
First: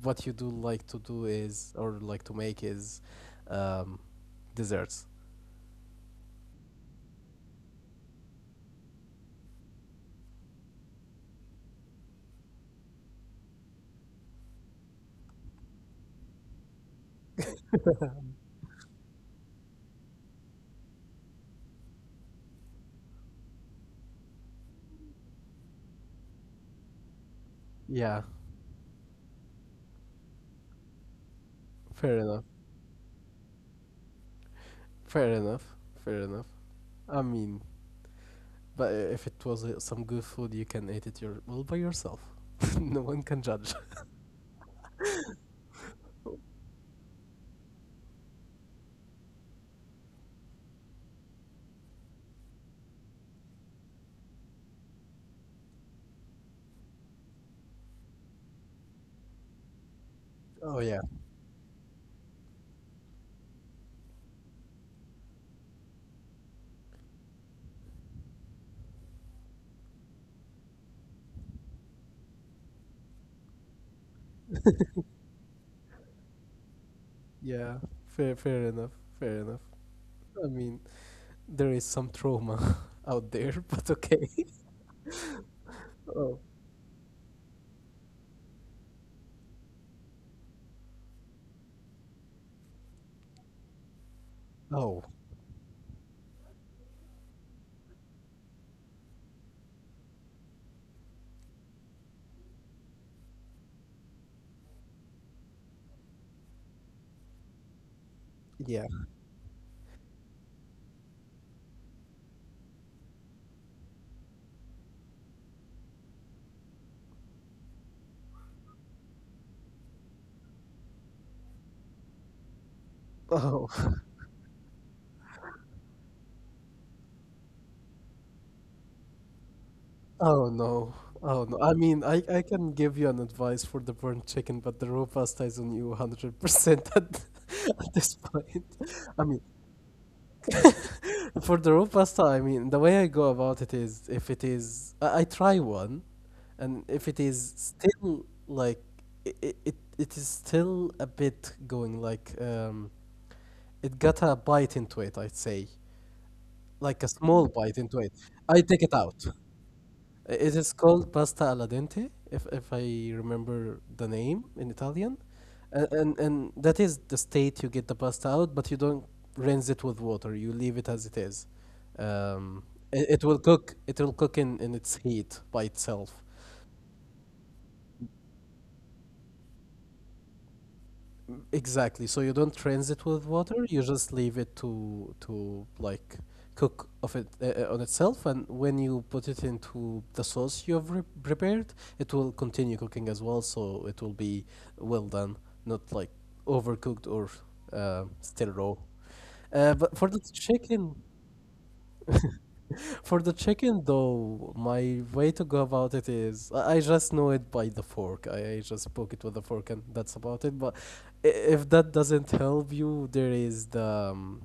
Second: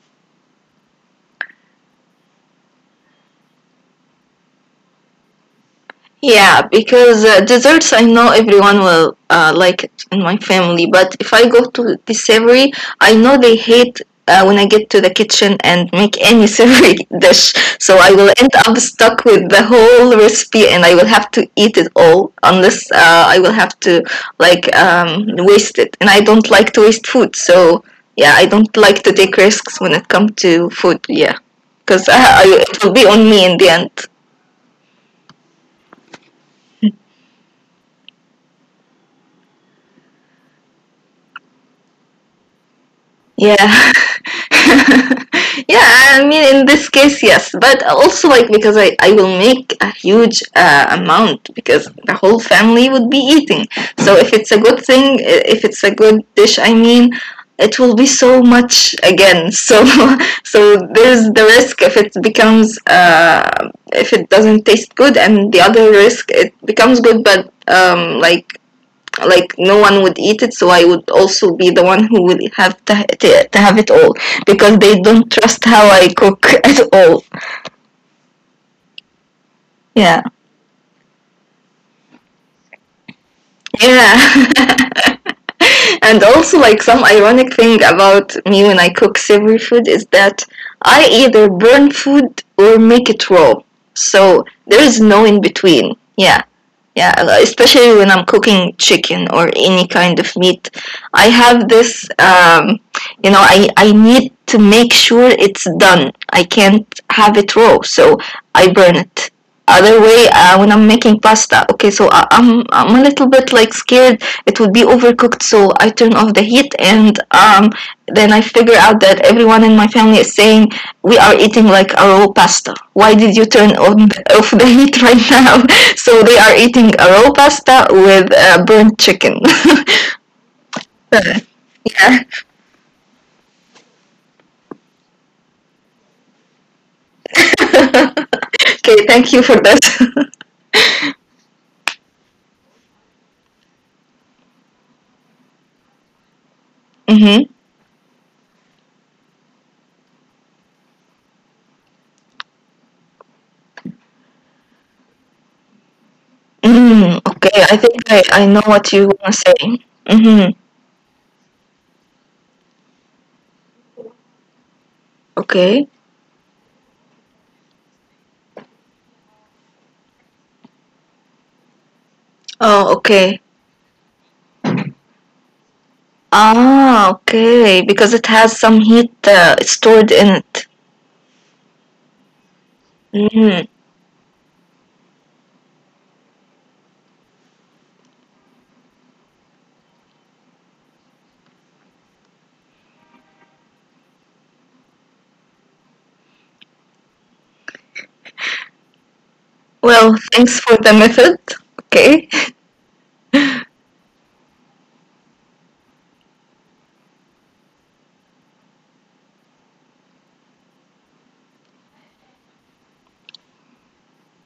[SPEAKER 1] what you do like to do is or like to make is um desserts.
[SPEAKER 2] Yeah, because desserts I know everyone will like it in my family, but if I go to the savory, I know they hate when I get to the kitchen and make any savory dish. So I will end up stuck with the whole recipe and I will have to eat it all unless I will have to like waste it. And I don't like to waste food, so
[SPEAKER 1] Yeah,
[SPEAKER 2] yeah, I don't like to take risks when it comes to food. Yeah, because
[SPEAKER 1] fair enough.
[SPEAKER 2] it will be on me in the end.
[SPEAKER 1] Fair enough. Fair enough. I mean, but if it was some good food, you can eat it your well by yourself. No one can judge.
[SPEAKER 2] Yeah. Yeah, I mean, in this case, yes, but also like because I will make a huge amount because the whole family would be eating. So if it's a good thing, if it's a good dish, I mean, it will be so much again. So
[SPEAKER 1] Oh
[SPEAKER 2] so
[SPEAKER 1] yeah,
[SPEAKER 2] there's the risk if it becomes if it doesn't taste good, and the other risk it becomes good, but like no one would eat it, so I would also be the one who would have to, have it all because they don't trust how I cook at all,
[SPEAKER 1] yeah. Fair enough. Fair enough.
[SPEAKER 2] yeah,
[SPEAKER 1] I mean, there is some trauma out there, but okay.
[SPEAKER 2] yeah. And
[SPEAKER 1] Oh,
[SPEAKER 2] also like some ironic thing about me when I cook savory food is that I either burn food or make it raw, so there is
[SPEAKER 1] oh,
[SPEAKER 2] no in between, yeah. Yeah, especially when I'm cooking chicken or any kind of meat, I have this, you know, I need to make sure it's done. I can't have it raw, so I
[SPEAKER 1] yeah.
[SPEAKER 2] burn it. Other way, when I'm making pasta, okay, so I'm a little bit like scared it would be overcooked, so I turn off the heat, and then I figure out that everyone in my family is saying we are eating like a raw pasta. Why did you
[SPEAKER 1] Oh,
[SPEAKER 2] turn on the, off the heat right now? So they are eating a raw pasta with burnt chicken.
[SPEAKER 1] oh no. Oh
[SPEAKER 2] Uh,
[SPEAKER 1] no. I mean, I
[SPEAKER 2] yeah.
[SPEAKER 1] I can give you an advice for the burnt chicken, but the raw pasta is on you 100% at, at this point.
[SPEAKER 2] Okay,
[SPEAKER 1] I
[SPEAKER 2] thank
[SPEAKER 1] mean,
[SPEAKER 2] you for this.
[SPEAKER 1] for the raw pasta, I mean, the way I go about it is if it is, I try one, and if it is
[SPEAKER 2] Mm-hmm.
[SPEAKER 1] still like, it is still a bit going like, it got a bite into it, I'd say, like a
[SPEAKER 2] Mm,
[SPEAKER 1] small
[SPEAKER 2] okay,
[SPEAKER 1] bite
[SPEAKER 2] I
[SPEAKER 1] into it,
[SPEAKER 2] think I
[SPEAKER 1] I
[SPEAKER 2] know
[SPEAKER 1] take it
[SPEAKER 2] what you
[SPEAKER 1] out.
[SPEAKER 2] want to say.
[SPEAKER 1] It
[SPEAKER 2] Mm-hmm.
[SPEAKER 1] is called pasta alla dente, if I remember the name in Italian, and
[SPEAKER 2] Okay.
[SPEAKER 1] and, and that is the state you get the pasta out, but you don't rinse it with water. You leave it as it is. Um,
[SPEAKER 2] Oh,
[SPEAKER 1] it will
[SPEAKER 2] okay.
[SPEAKER 1] cook. It will cook in its heat by itself.
[SPEAKER 2] Ah, okay. Because it has some heat stored in it.
[SPEAKER 1] Exactly. So you don't cleanse it with water.
[SPEAKER 2] Mm.
[SPEAKER 1] You just leave it to like cook of it on itself, and when you put it into the sauce you have prepared, it will continue cooking as well. So it will be well done, not like overcooked or still raw. But for
[SPEAKER 2] Well,
[SPEAKER 1] the
[SPEAKER 2] thanks for the
[SPEAKER 1] chicken,
[SPEAKER 2] method. Okay.
[SPEAKER 1] though, my way to go about it is I just know it by the fork. I just poke it with a fork, and that's about it. But if that doesn't help you, there is the um,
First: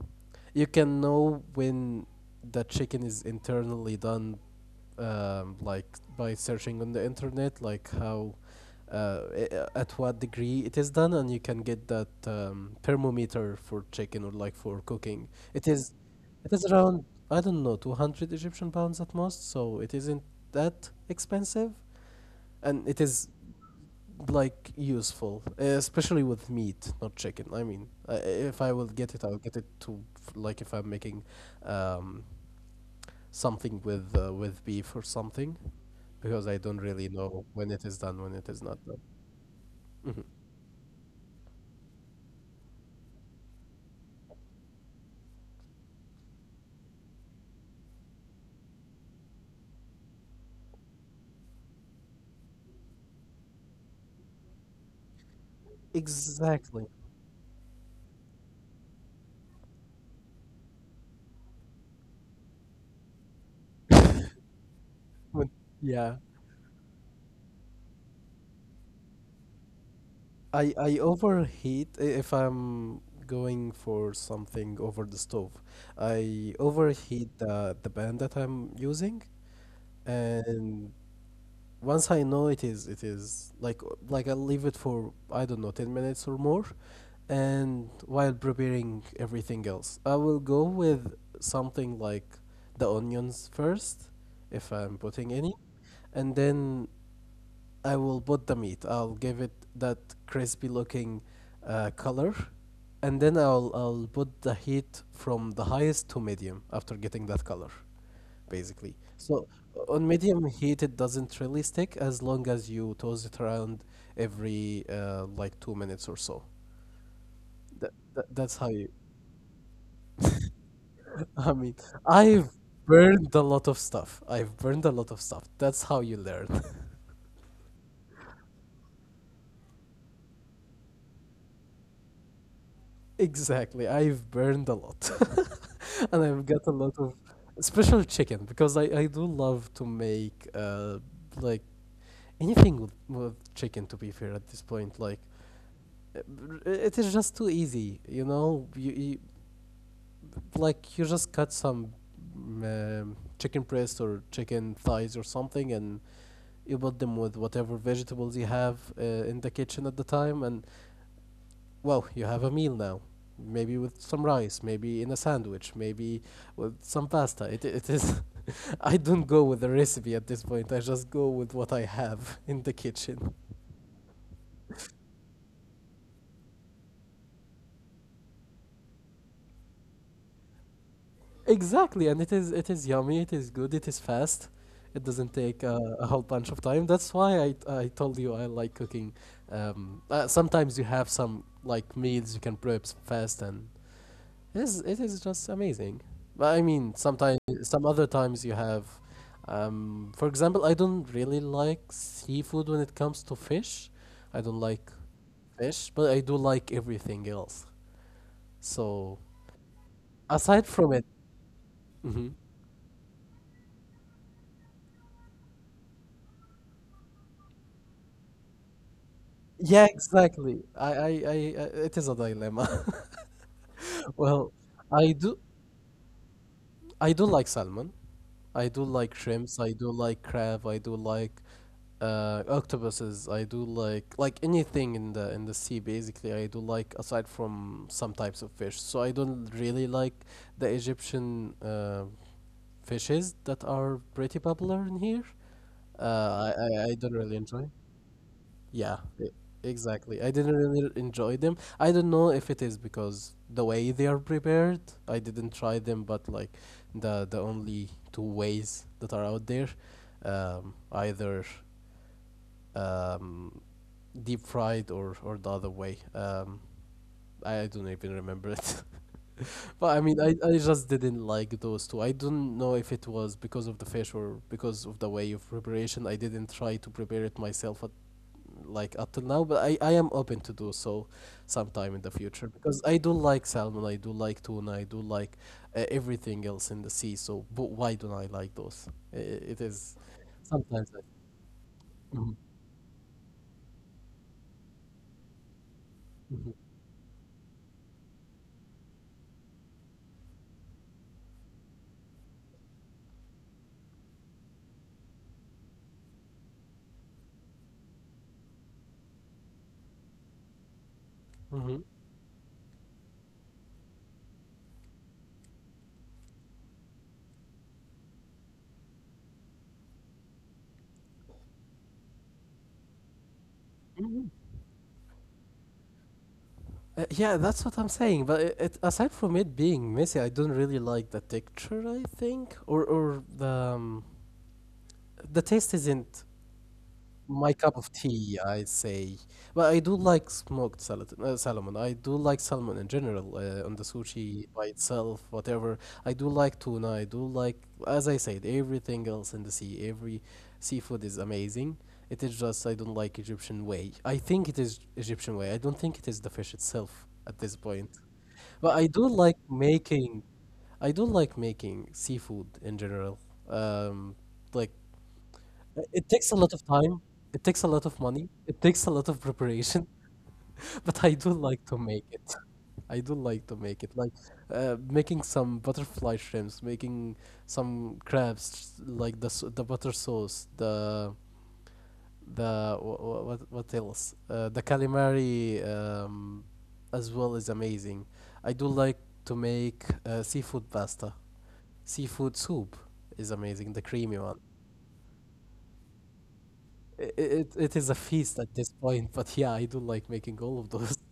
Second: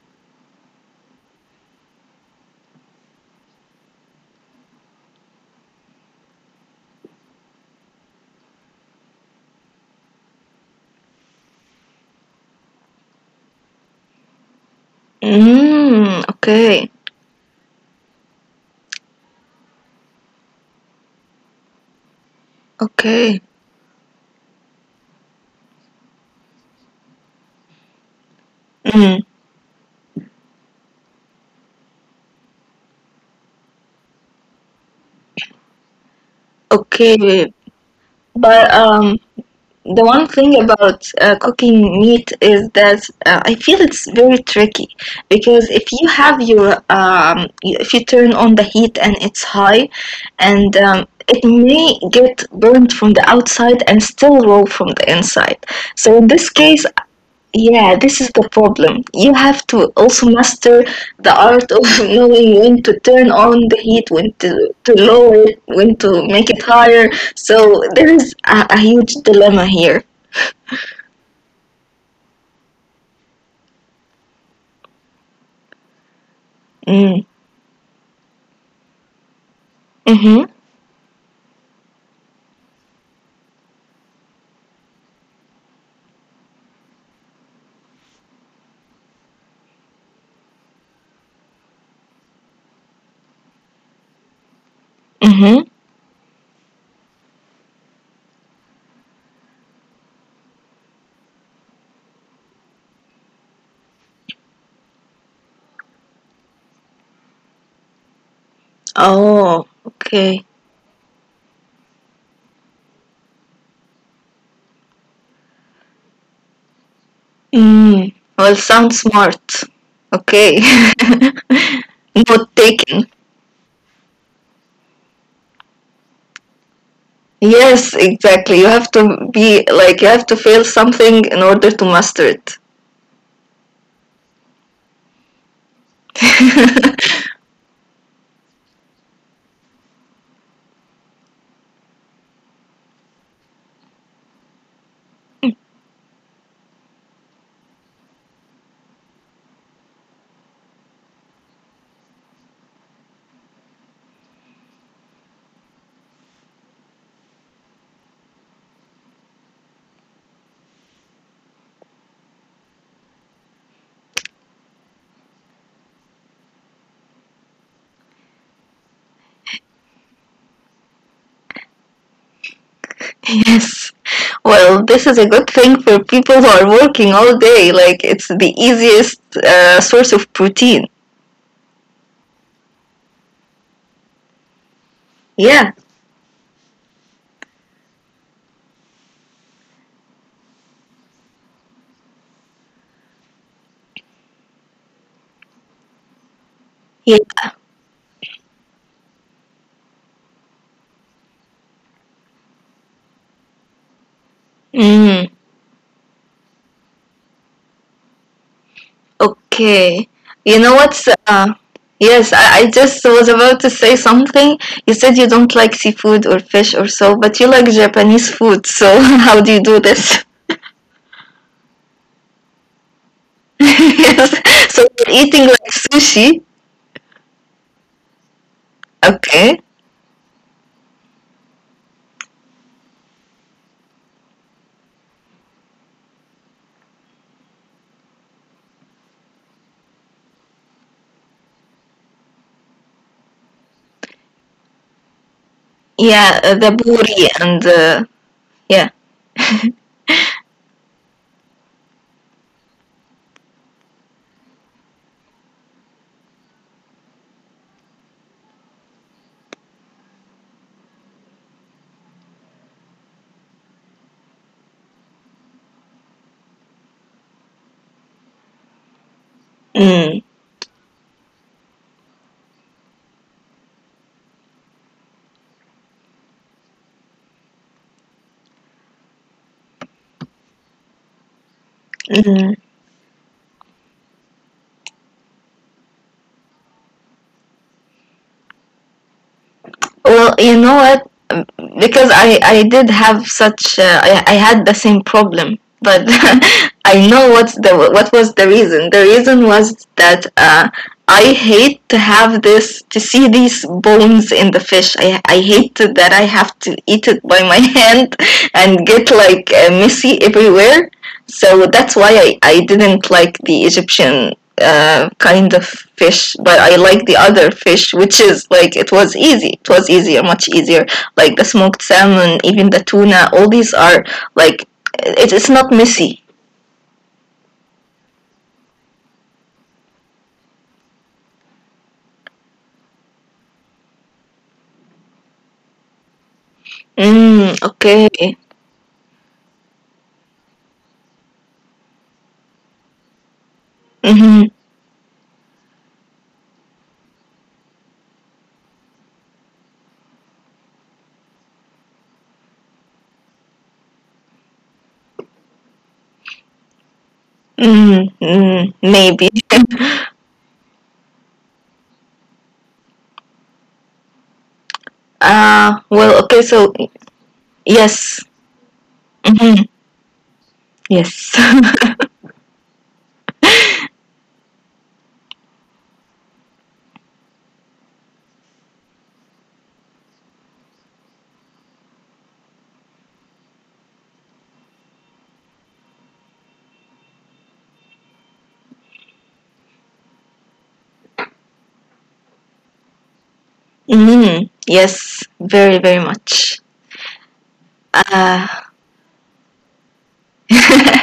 [SPEAKER 1] you can know when the chicken is internally done, like by searching on the internet, like how at what degree it is done, and you can get that thermometer for chicken or like for cooking. It is
[SPEAKER 2] Mm,
[SPEAKER 1] it is
[SPEAKER 2] okay,
[SPEAKER 1] around I don't know 200 Egyptian pounds at most, so it isn't that expensive, and it is
[SPEAKER 2] okay,
[SPEAKER 1] like useful, especially with meat, not chicken. I mean, if I will get
[SPEAKER 2] mm,
[SPEAKER 1] it, I'll get it to like if I'm making um, something with beef or something, because I don't really know
[SPEAKER 2] okay.
[SPEAKER 1] when it is done, when it is
[SPEAKER 2] But
[SPEAKER 1] not done.
[SPEAKER 2] the
[SPEAKER 1] Mhm.
[SPEAKER 2] one thing about cooking meat is that I feel it's very tricky because if you have your if you turn on the heat and it's high, and it may get burnt from the outside and still raw from the inside. So in this
[SPEAKER 1] Exactly.
[SPEAKER 2] case, yeah, this is the problem. You have to also master the art of knowing when to turn on the heat, when to lower
[SPEAKER 1] When,
[SPEAKER 2] it, when
[SPEAKER 1] yeah,
[SPEAKER 2] to make it higher. So there is a huge dilemma here.
[SPEAKER 1] I overheat if I'm going for something over the stove. I
[SPEAKER 2] Mm.
[SPEAKER 1] overheat the pan that I'm using,
[SPEAKER 2] Mm-hmm.
[SPEAKER 1] and once I know it is like I leave it for I don't know 10 minutes or more, and while preparing everything else, I will go with something like the onions first, if I'm putting any,
[SPEAKER 2] Mm-hmm.
[SPEAKER 1] and then I will put the meat. I'll give it that crispy looking color, and then I'll put the heat from the highest to medium after getting that color, basically. So
[SPEAKER 2] Oh,
[SPEAKER 1] on
[SPEAKER 2] okay.
[SPEAKER 1] medium heat, it doesn't really stick as long as you toss it around every like 2 minutes or so. That,
[SPEAKER 2] Mm.
[SPEAKER 1] that
[SPEAKER 2] Well,
[SPEAKER 1] that's how you.
[SPEAKER 2] sounds smart. Okay.
[SPEAKER 1] I mean,
[SPEAKER 2] Not
[SPEAKER 1] I've
[SPEAKER 2] taken.
[SPEAKER 1] burned a lot of stuff. I've burned a lot of stuff. That's how you learn.
[SPEAKER 2] Yes, exactly. You have to be like, you have to fail something in order to master
[SPEAKER 1] Exactly. I've burned a lot, and I've got a lot of
[SPEAKER 2] it.
[SPEAKER 1] special chicken because I do love to make like anything with chicken, to be fair at this point, like uh, it is just too easy. You like you just cut some chicken breast or chicken thighs or something, and you put them with whatever vegetables you have in the kitchen at the time, and well, you have a meal now. Maybe with some rice, maybe in a sandwich, maybe with some pasta. It is I don't go with the recipe at this point. I just go with what I have in the kitchen.
[SPEAKER 2] Yes. Well, this is a good thing for people who are working all day. Like, it's the easiest source of protein.
[SPEAKER 1] Exactly, and it is yummy. It is good. It is fast. It doesn't take
[SPEAKER 2] Yeah.
[SPEAKER 1] a whole bunch of time. That's why I told you I like cooking. Sometimes you have some like meals you can prep fast, and it is just amazing. But I mean, sometimes,
[SPEAKER 2] Yeah.
[SPEAKER 1] some other times you have, for example, I don't really like seafood when it comes to fish. I don't like
[SPEAKER 2] Mm,
[SPEAKER 1] fish, but I do like everything else. So
[SPEAKER 2] okay. You
[SPEAKER 1] aside
[SPEAKER 2] know
[SPEAKER 1] from it,
[SPEAKER 2] what's.
[SPEAKER 1] hmm
[SPEAKER 2] Yes, I just was about to say something. You said you don't like seafood or fish or so, but you like Japanese food. So, how do you
[SPEAKER 1] yeah,
[SPEAKER 2] do this?
[SPEAKER 1] exactly. It is a dilemma. Well,
[SPEAKER 2] Yes. So,
[SPEAKER 1] I
[SPEAKER 2] you're
[SPEAKER 1] do,
[SPEAKER 2] eating like sushi.
[SPEAKER 1] I do like salmon. I do like shrimps.
[SPEAKER 2] Okay.
[SPEAKER 1] I do like crab. I do like octopuses. I do like anything in the sea. Basically, I do like, aside from some types of fish. So I don't really like the Egyptian fishes that are pretty popular in here. Uh, I,
[SPEAKER 2] Yeah, the
[SPEAKER 1] I I don't really
[SPEAKER 2] buri
[SPEAKER 1] enjoy.
[SPEAKER 2] and.
[SPEAKER 1] Yeah,
[SPEAKER 2] Yeah.
[SPEAKER 1] exactly. I didn't really enjoy them. I don't know if it is because the way they are prepared. I didn't try them, but like the only two ways that are out there, either um, deep fried or the other way. I don't even remember it, but I mean,
[SPEAKER 2] Mm.
[SPEAKER 1] I just didn't like those two. I don't know if it was because of the fish or because of the way of preparation. I didn't try to prepare it myself at like up till now, but I am open to do so sometime in the future
[SPEAKER 2] Mm.
[SPEAKER 1] because I do like salmon, I do like tuna, I do like everything else in the sea. So, but why don't I like those? It is
[SPEAKER 2] Well, you know
[SPEAKER 1] sometimes.
[SPEAKER 2] what? Because
[SPEAKER 1] Mhm.
[SPEAKER 2] I did have such I had the same problem, but
[SPEAKER 1] Mhm.
[SPEAKER 2] I know what's the what was the reason. The reason was that I hate to have this to see these bones in the fish. I hate to- that I have to eat it by my hand and get like messy everywhere. So
[SPEAKER 1] Mhm.
[SPEAKER 2] that's why I didn't like the Egyptian kind of fish, but I like the other fish, which is like it was easy. It was easier, much easier. Like the smoked salmon, even the tuna, all these are
[SPEAKER 1] Mhm.
[SPEAKER 2] like it's not messy.
[SPEAKER 1] Yeah, that's what I'm saying. But aside from it being messy, I don't really like the texture. I think, or um, the taste isn't my
[SPEAKER 2] Mm,
[SPEAKER 1] cup of
[SPEAKER 2] okay.
[SPEAKER 1] tea. I'd say, but I do like smoked salmon. I do like salmon in general on the
[SPEAKER 2] Mm-hmm.
[SPEAKER 1] sushi by itself, whatever. I do like tuna. I do like, as I said, everything else in the sea. Every seafood is amazing. It is just I don't like Egyptian way. I think it is Egyptian way. I don't think it is the fish itself at this point.
[SPEAKER 2] Mm, mm,
[SPEAKER 1] But
[SPEAKER 2] maybe.
[SPEAKER 1] I do like making seafood in general. Um, like uh, it takes a
[SPEAKER 2] Well,
[SPEAKER 1] lot
[SPEAKER 2] okay,
[SPEAKER 1] of
[SPEAKER 2] so
[SPEAKER 1] time, it takes a lot of money,
[SPEAKER 2] yes.
[SPEAKER 1] it takes a lot of
[SPEAKER 2] Mm-hmm.
[SPEAKER 1] preparation, but I do
[SPEAKER 2] Yes.
[SPEAKER 1] like to make it. I do like to make it. Like making some butterfly shrimps, making some crabs, like the butter sauce, what else? The calamari as well is amazing. I do like to make seafood pasta. Seafood soup is amazing, the creamy one.
[SPEAKER 2] Mm, yes, very, very much.
[SPEAKER 1] I- i- it is a feast at
[SPEAKER 2] Uh,
[SPEAKER 1] this point, but yeah, I do like making all of those.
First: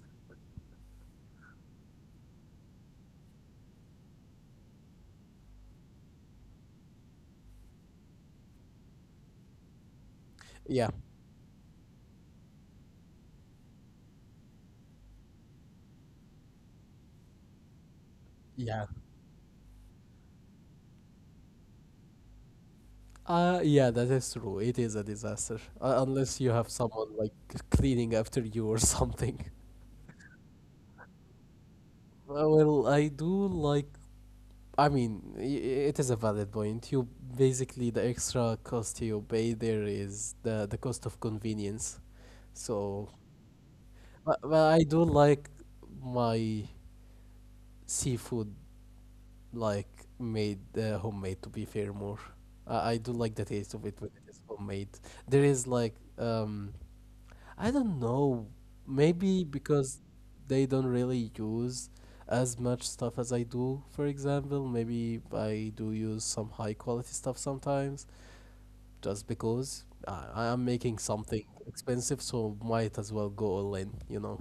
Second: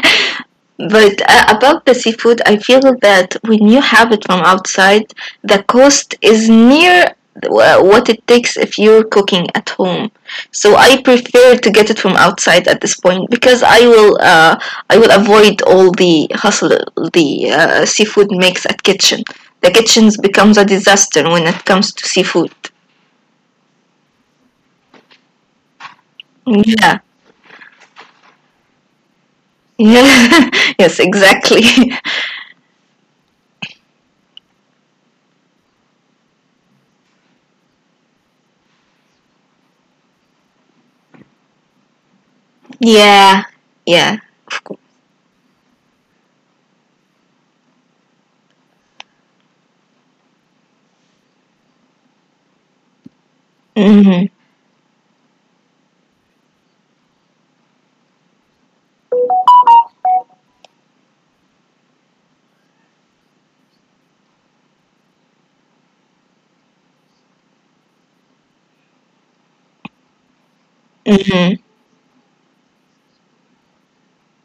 [SPEAKER 2] but about the seafood, I feel that when you have it from outside, the cost is near what it takes if you're cooking at home. So
[SPEAKER 1] Yeah,
[SPEAKER 2] I prefer to get it from outside at this point because I will avoid all the hustle the seafood makes at
[SPEAKER 1] yeah.
[SPEAKER 2] kitchen. The kitchens becomes a disaster when it comes to seafood.
[SPEAKER 1] Yeah, that is true. It is a disaster. Unless you have
[SPEAKER 2] Yeah.
[SPEAKER 1] someone like cleaning after you or something.
[SPEAKER 2] Yeah. Yes, exactly.
[SPEAKER 1] Well, I do like I mean, I- it is a valid point. You basically the extra cost you pay there is the cost of convenience. So,
[SPEAKER 2] Yeah. Yeah.
[SPEAKER 1] but I do like my seafood like made homemade. To be fair, more I do like the taste of it when
[SPEAKER 2] Mm-hmm.
[SPEAKER 1] it is homemade. There is like. I don't know. Maybe because they don't really use as much stuff as I do, for example. Maybe I do use some high quality stuff sometimes just because I am making something
[SPEAKER 2] Mm-hmm.
[SPEAKER 1] expensive, so might as well go all in.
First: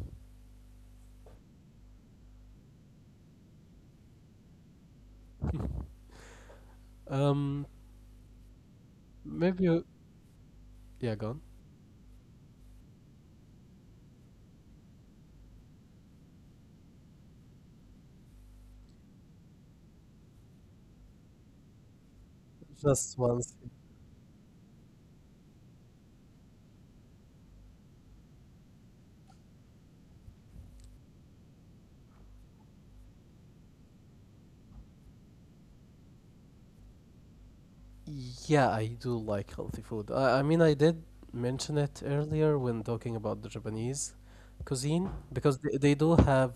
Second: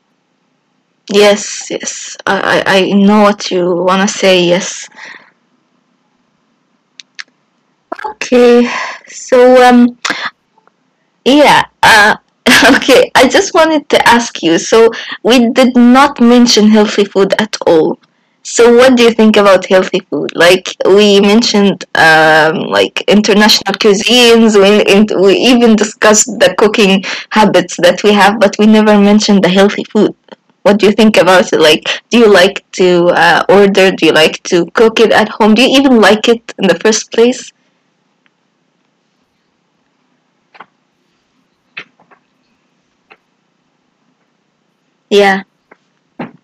[SPEAKER 2] Yes, yes. I I know what you wanna say, yes.
[SPEAKER 1] Um,
[SPEAKER 2] Okay. So
[SPEAKER 1] Maybe,
[SPEAKER 2] um,
[SPEAKER 1] yeah, gone.
[SPEAKER 2] yeah, okay. I just wanted to ask you. So, we did not mention healthy food at all. So, what do you think about healthy food? Like, we mentioned like
[SPEAKER 1] Just once.
[SPEAKER 2] international cuisines. We, and we even discussed the cooking habits that we have, but we never mentioned the healthy food. What do you think about it? Like, do you like to order? Do you like to cook it at home? Do you even like it in the first place?
[SPEAKER 1] Yeah, I do like healthy food. I mean, I did mention it earlier when talking about the Japanese cuisine
[SPEAKER 2] Yeah.
[SPEAKER 1] because they do have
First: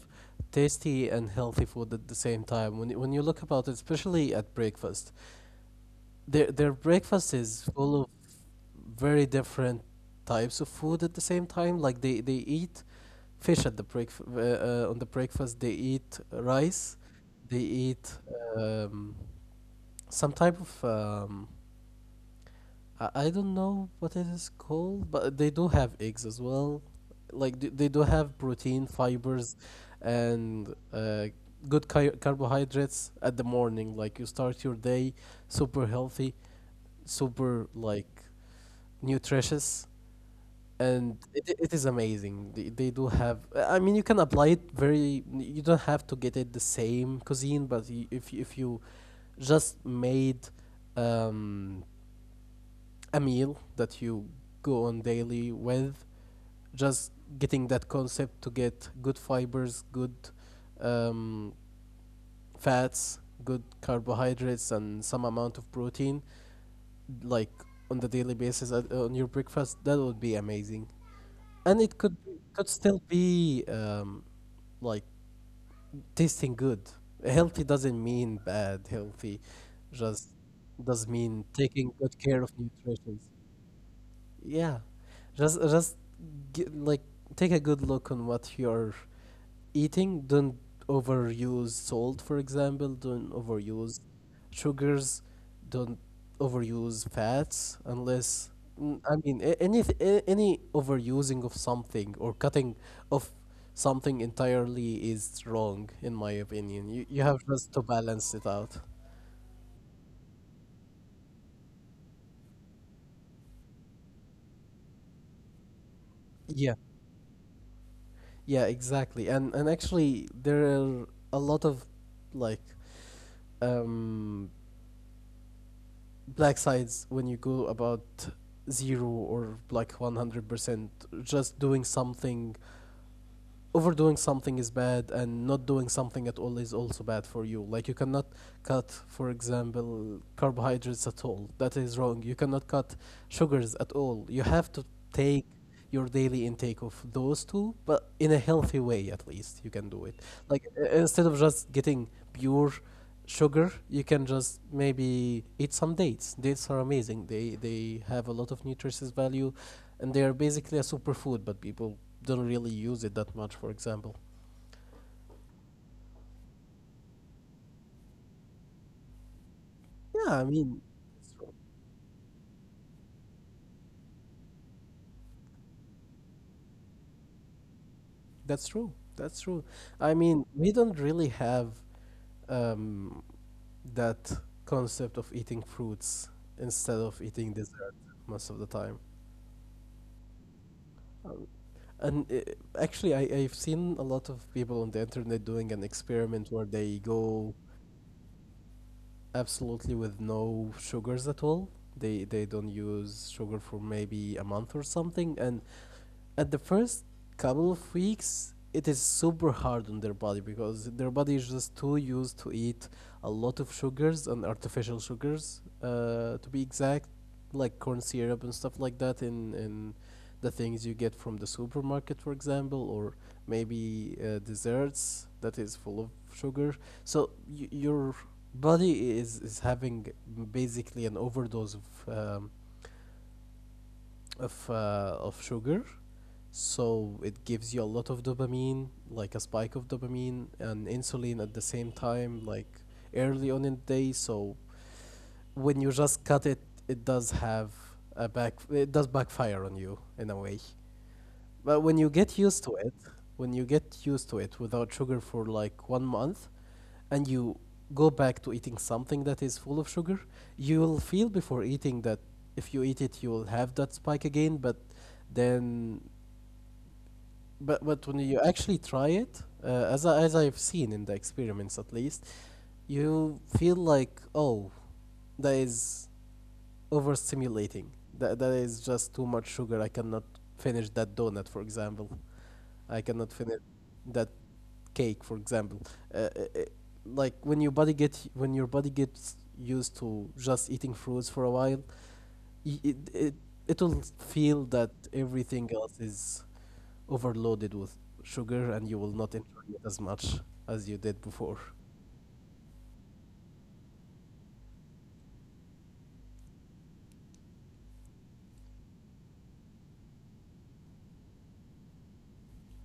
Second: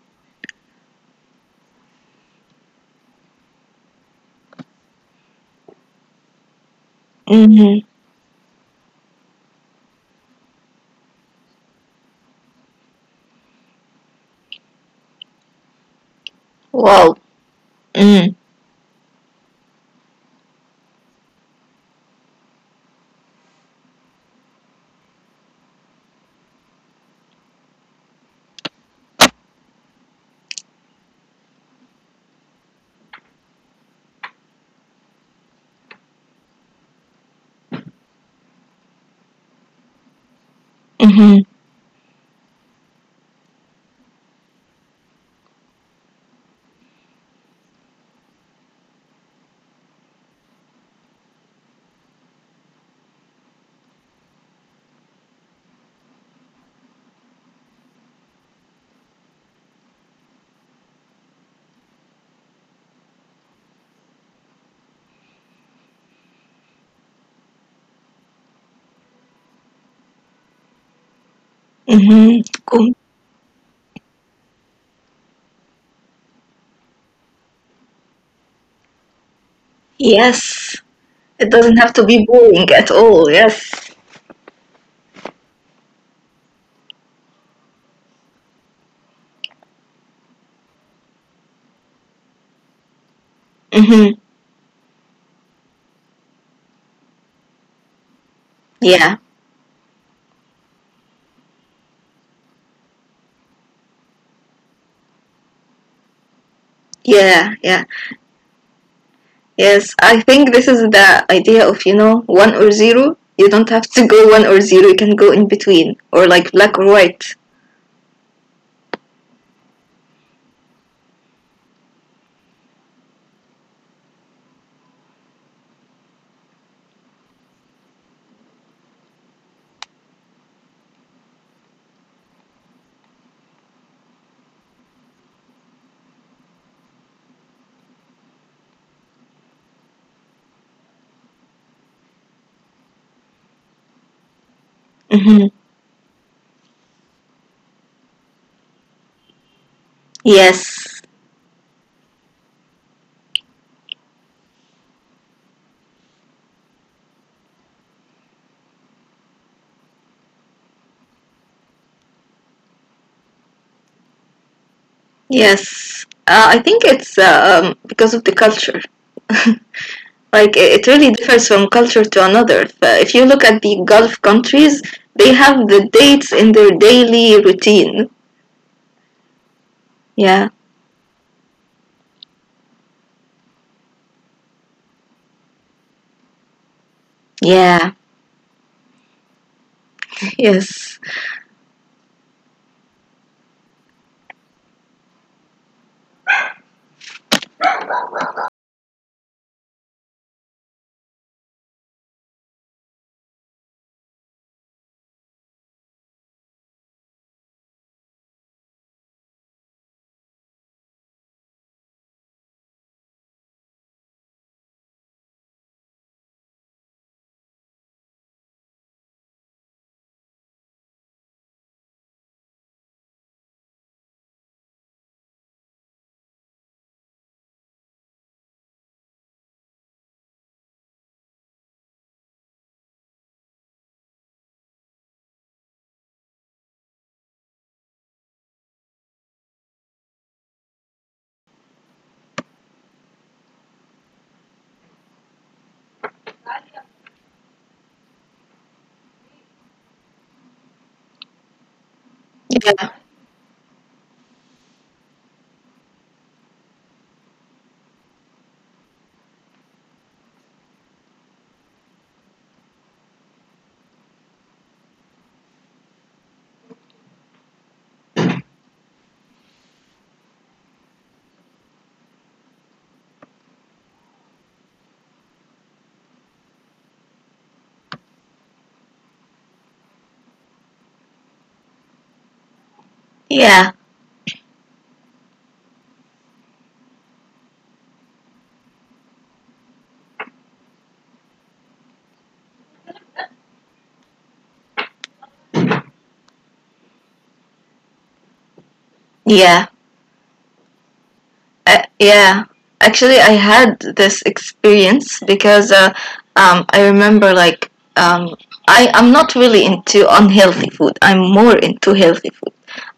[SPEAKER 1] tasty and healthy food at the same time. When you look about it, especially at breakfast, their breakfast is
[SPEAKER 2] Mm-hmm.
[SPEAKER 1] full of very different types of food at the same time. Like they eat fish at the break on the breakfast. They eat rice.
[SPEAKER 2] Wow.
[SPEAKER 1] They eat um, some type of I don't know what it is called, but they do have eggs as well. Like they do have protein, fibers, and good carbohydrates at the morning. Like you start your day super healthy, super like nutritious, and
[SPEAKER 2] Mm-hmm.
[SPEAKER 1] it is amazing. They do have. I mean, you can apply it very. You don't have to get it the same cuisine, but if you just made um a meal that you go on daily with just getting that concept to get good fibers good um, fats good carbohydrates and some amount of protein like on the daily basis at, on your breakfast. That would be amazing and it
[SPEAKER 2] Mm-hmm.
[SPEAKER 1] could
[SPEAKER 2] Cool.
[SPEAKER 1] still be like tasting good. Healthy doesn't mean bad. Healthy just
[SPEAKER 2] Yes.
[SPEAKER 1] does
[SPEAKER 2] It
[SPEAKER 1] mean
[SPEAKER 2] doesn't have to
[SPEAKER 1] taking
[SPEAKER 2] be
[SPEAKER 1] good care of
[SPEAKER 2] boring at all.
[SPEAKER 1] nutrition.
[SPEAKER 2] Yes.
[SPEAKER 1] Yeah, just get, like take a good look on what you're eating. Don't overuse salt, for example. Don't overuse
[SPEAKER 2] Mm-hmm.
[SPEAKER 1] sugars. Don't overuse fats unless
[SPEAKER 2] Yeah.
[SPEAKER 1] I mean any overusing of something or cutting of something entirely is wrong in my opinion. You
[SPEAKER 2] Yeah.
[SPEAKER 1] have
[SPEAKER 2] Yeah.
[SPEAKER 1] just to balance it out.
[SPEAKER 2] Yes. I think this is the idea of, you know, one or zero. You don't have to go one or zero. You can go in between or like
[SPEAKER 1] Yeah,
[SPEAKER 2] black or white.
[SPEAKER 1] yeah, exactly. And actually, there are a lot of like um, black sides when you go about zero or like 100%. Just doing something, Overdoing something is bad, and not doing something at all is also bad for you. Like, you cannot cut, for example, carbohydrates at all. That is wrong. You cannot cut sugars at all. You have to
[SPEAKER 2] Mm-hmm.
[SPEAKER 1] take your daily intake of those two, but in a healthy way at least you can do it. Like
[SPEAKER 2] Yes.
[SPEAKER 1] instead of just getting pure sugar, you can just maybe eat some dates. Dates are amazing. They have a lot of nutritious value, and they are basically a superfood. But people don't really use it that much. For example,
[SPEAKER 2] Yes. I think it's because of the culture.
[SPEAKER 1] yeah,
[SPEAKER 2] Like
[SPEAKER 1] I
[SPEAKER 2] it
[SPEAKER 1] mean,
[SPEAKER 2] really
[SPEAKER 1] that's
[SPEAKER 2] differs
[SPEAKER 1] true.
[SPEAKER 2] from culture to another. If you look at the Gulf countries, they have the dates in their daily routine.
[SPEAKER 1] That's true. That's true. I
[SPEAKER 2] Yeah.
[SPEAKER 1] mean, we don't really have um that concept of eating fruits instead of eating
[SPEAKER 2] Yeah,
[SPEAKER 1] dessert most of the time.
[SPEAKER 2] yes.
[SPEAKER 1] Um, And Actually, I've seen a lot of people on the internet doing an experiment where they go absolutely with no sugars at all. They don't use sugar for maybe a month or something, and at the first couple of weeks it is super hard on their body because their body is just too used to eat a lot of sugars and artificial sugars to be exact, like corn syrup and stuff like that in the things you get from the supermarket, for example, or maybe desserts that is full of sugar. So your body is having basically an overdose of um, of sugar. So it gives you a lot of dopamine, like a spike of dopamine and insulin at the same time, like early on in the day. So when you just cut it, it does have a back, it does backfire on you in a way. But when you get used to
[SPEAKER 2] Yeah,
[SPEAKER 1] it, when you get used to it without sugar for like 1 month and you go back to eating something that is full of sugar, you will feel before eating that if you eat it, you'll have that spike again, but then. But when you actually try it, as as I've seen in the experiments at least, you feel like, oh, that is overstimulating. That is just too much sugar. I cannot finish that donut, for example. I cannot finish
[SPEAKER 2] yeah,
[SPEAKER 1] that cake, for example. Uh, i- i- like when your body get when your body gets used to just eating fruits for a while, y- it it it will feel that everything else is overloaded with sugar and you will not
[SPEAKER 2] yeah,
[SPEAKER 1] enjoy it as much as you did before.
[SPEAKER 2] yeah. Actually, I had this experience because I remember like um, I, I'm not really into unhealthy food. I'm more into healthy food.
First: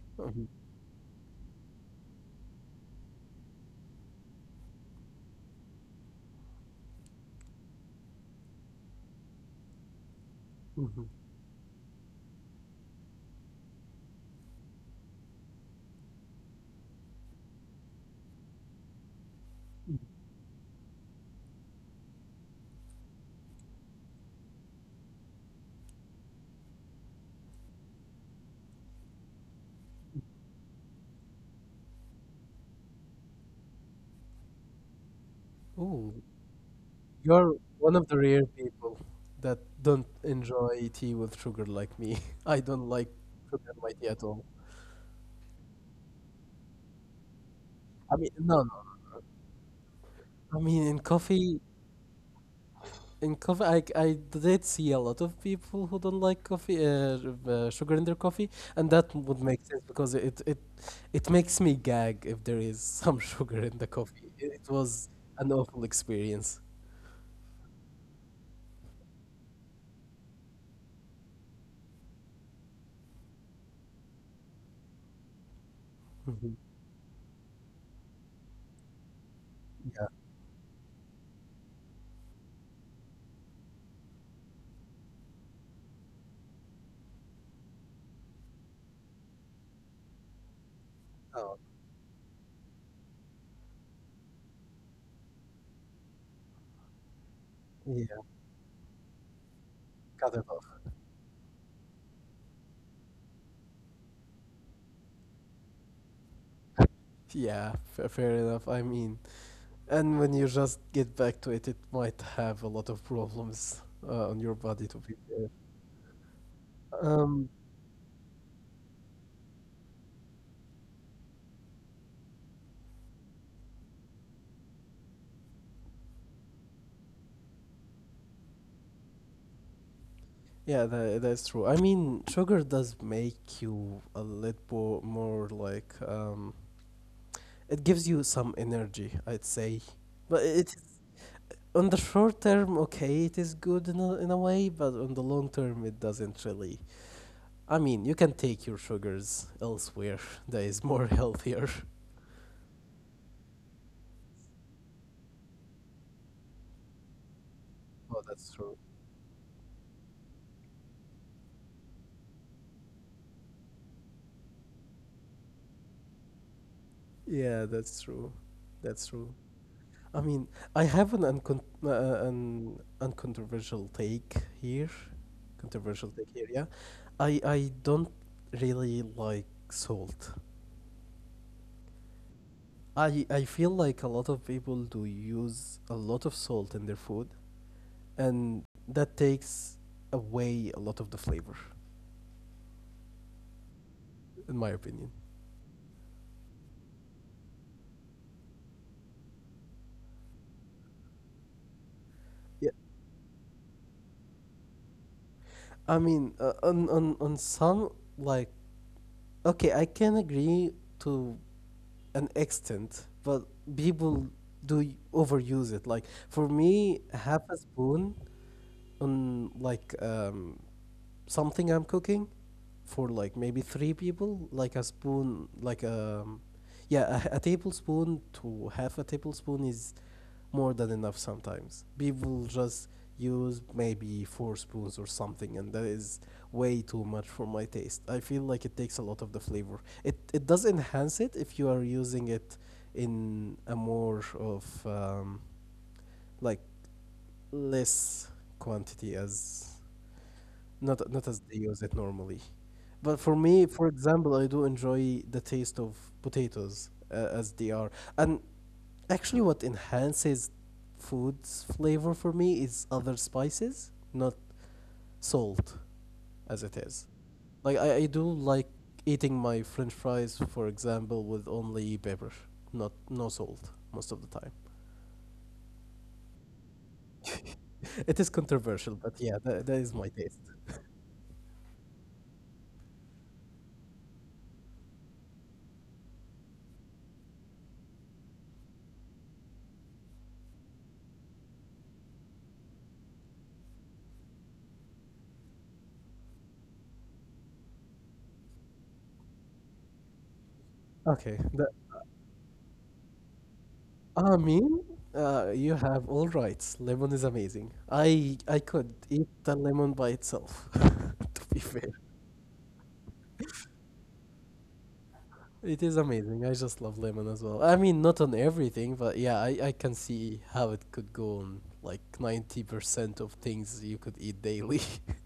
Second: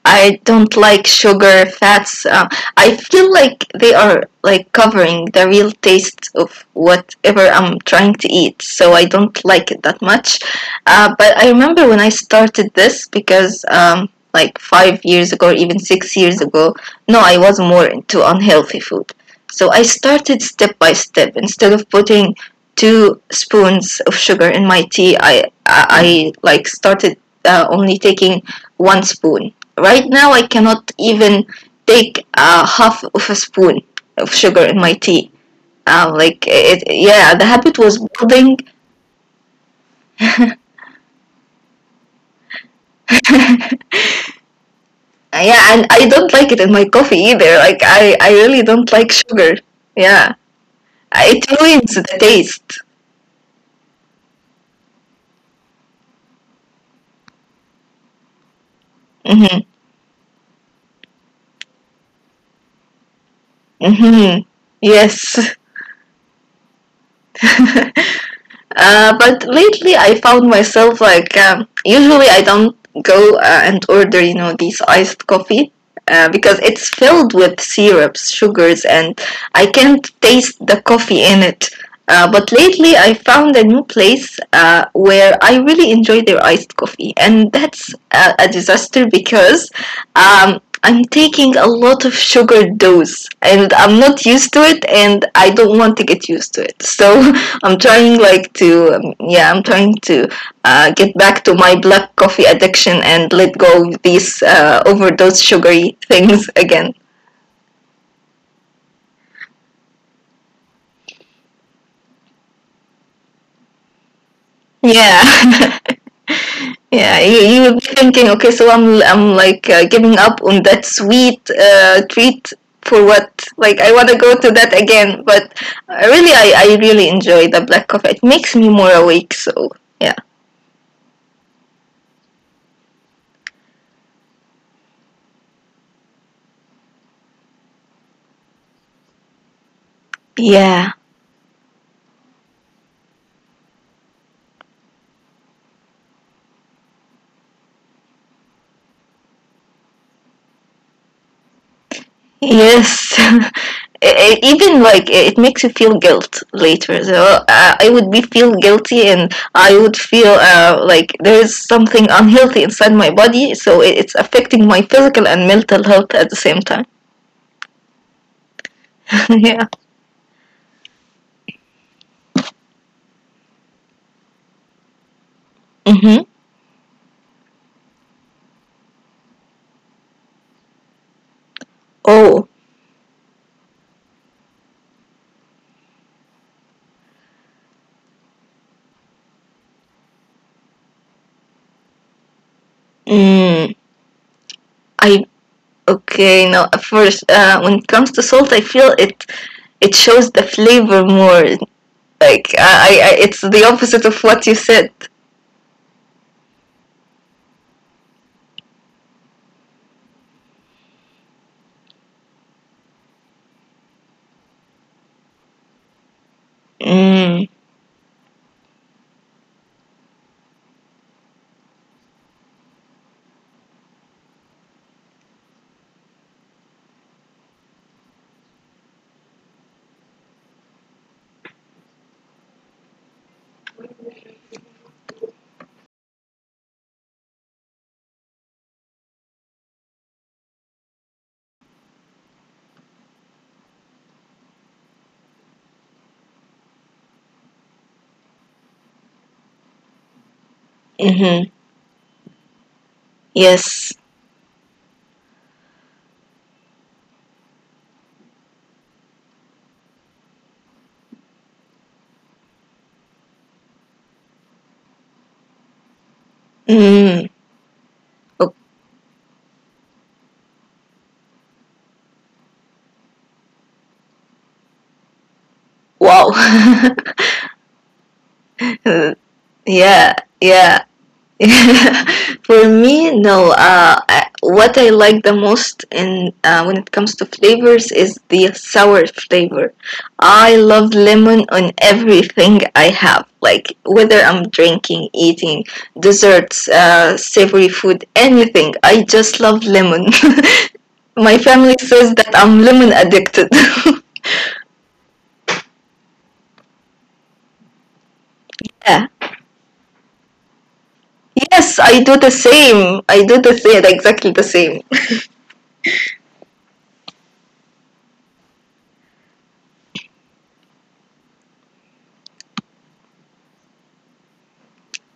[SPEAKER 2] I
[SPEAKER 1] Mhm.
[SPEAKER 2] don't like sugar, fats. I feel like they are like covering the real taste of whatever I'm trying to eat, so I don't like it that much.
[SPEAKER 1] Mhm.
[SPEAKER 2] But I remember when I started this because like 5 years ago, or even 6 years ago, no, I was more into unhealthy food. So I started step by step. Instead of putting two spoons of sugar in my tea, I like started only taking one spoon right now I cannot even take half of a spoon of sugar in my tea.
[SPEAKER 1] Ooh,
[SPEAKER 2] Like it, yeah, the
[SPEAKER 1] you're
[SPEAKER 2] habit
[SPEAKER 1] one
[SPEAKER 2] was
[SPEAKER 1] of the rare
[SPEAKER 2] building.
[SPEAKER 1] people that don't enjoy tea with sugar like me. I don't like sugar
[SPEAKER 2] Yeah,
[SPEAKER 1] in my tea at all.
[SPEAKER 2] and I don't like it in my coffee either. Like
[SPEAKER 1] I mean,
[SPEAKER 2] I really
[SPEAKER 1] no, no.
[SPEAKER 2] don't like sugar. Yeah,
[SPEAKER 1] I mean,
[SPEAKER 2] it ruins the taste.
[SPEAKER 1] in coffee, I did see a lot of people who don't like sugar in their coffee, and that would
[SPEAKER 2] Mm-hmm.
[SPEAKER 1] make sense because it makes me gag if there is some sugar in the coffee.
[SPEAKER 2] Mm-hmm.
[SPEAKER 1] It was an
[SPEAKER 2] Yes.
[SPEAKER 1] awful experience.
[SPEAKER 2] But lately, I found myself like usually I don't go and order you know these iced coffee
[SPEAKER 1] Mhm.
[SPEAKER 2] because it's filled with syrups, sugars, and I can't taste the coffee in it. But lately, I found a new place where I really enjoy their iced coffee, and that's a disaster because I'm
[SPEAKER 1] Oh,
[SPEAKER 2] taking a lot of sugar dose, and I'm not used to it, and I don't want to get used to it. So I'm
[SPEAKER 1] yeah,
[SPEAKER 2] trying like to yeah I'm trying to
[SPEAKER 1] cut it off.
[SPEAKER 2] get back to my black coffee addiction and let go of these overdose sugary things again.
[SPEAKER 1] Yeah, fair enough. I mean, and when you just get back to it, it might have a lot of problems on your body to be fair.
[SPEAKER 2] Yeah. Yeah, you,
[SPEAKER 1] Um,
[SPEAKER 2] you would be thinking, okay, so I'm like giving up on that sweet treat for what? Like I want to go to that again, but really, I really enjoy the black coffee. It makes me more awake. So yeah,
[SPEAKER 1] Yeah, that, that's true. I mean, sugar does make you a little more like it gives you some energy, I'd say. But it
[SPEAKER 2] yeah.
[SPEAKER 1] on the short term, okay, it is good in a way, but on the long term, it doesn't really. I mean, you can take your sugars elsewhere that is more healthier.
[SPEAKER 2] Yes. Even like it makes you feel guilt later. So I would be
[SPEAKER 1] Oh, that's
[SPEAKER 2] feel
[SPEAKER 1] true.
[SPEAKER 2] guilty, and I would feel like there is something unhealthy inside my body. So it's affecting my physical and mental health at the same time.
[SPEAKER 1] Yeah, that's true. That's true.
[SPEAKER 2] Yeah.
[SPEAKER 1] I mean, I have an uncontroversial take here. Controversial
[SPEAKER 2] Mm-hmm.
[SPEAKER 1] take here, yeah. I don't really like salt.
[SPEAKER 2] Oh.
[SPEAKER 1] I feel like a lot of people do use a lot of salt in their food, and that takes away a lot of the flavor,
[SPEAKER 2] Mm,
[SPEAKER 1] in my opinion.
[SPEAKER 2] I okay. Now, at first, when it comes to salt, I feel it. It shows the flavor more. Like
[SPEAKER 1] Yeah.
[SPEAKER 2] it's the opposite of what you said.
[SPEAKER 1] I mean, on on some like okay, I can agree to an extent, but people do overuse it. Like for me, half a
[SPEAKER 2] Mm.
[SPEAKER 1] spoon on like something I'm cooking for like maybe three people, like a spoon, like yeah, a tablespoon to half a tablespoon is more than enough sometimes. People just use maybe four spoons or something, and that is way too much for my taste. I feel like it takes a lot of the flavor. It does enhance it if you are using it in a more of like less quantity as not as they
[SPEAKER 2] Mm-hmm.
[SPEAKER 1] use it normally. But for me, for
[SPEAKER 2] Yes.
[SPEAKER 1] example, I do enjoy the taste of potatoes as they are, and actually, what enhances food's flavor for me is other spices, not salt as it is.
[SPEAKER 2] Mm.
[SPEAKER 1] Like, I do
[SPEAKER 2] Oh,
[SPEAKER 1] like eating my french fries, for example, with only pepper, not no salt most of the time.
[SPEAKER 2] wow.
[SPEAKER 1] It is controversial, but
[SPEAKER 2] Uh,
[SPEAKER 1] yeah, that, that is my
[SPEAKER 2] yeah,
[SPEAKER 1] taste.
[SPEAKER 2] yeah. For me, no. I, what I like the most in when it comes to flavors is the sour flavor. I love lemon on everything I have, like whether I'm drinking, eating, desserts, savory food, anything. I just love lemon.
[SPEAKER 1] Okay.
[SPEAKER 2] My
[SPEAKER 1] The,
[SPEAKER 2] family says that I'm lemon addicted.
[SPEAKER 1] ah, I mean, you have all rights. Lemon is amazing. I could
[SPEAKER 2] Yeah.
[SPEAKER 1] eat the lemon by itself, to be
[SPEAKER 2] Yes,
[SPEAKER 1] fair.
[SPEAKER 2] I do the same. I do the same, exactly the same.
[SPEAKER 1] It is amazing. I just love lemon as well. I mean, not on everything, but yeah, I can see how it could go on like 90% of things you could eat daily.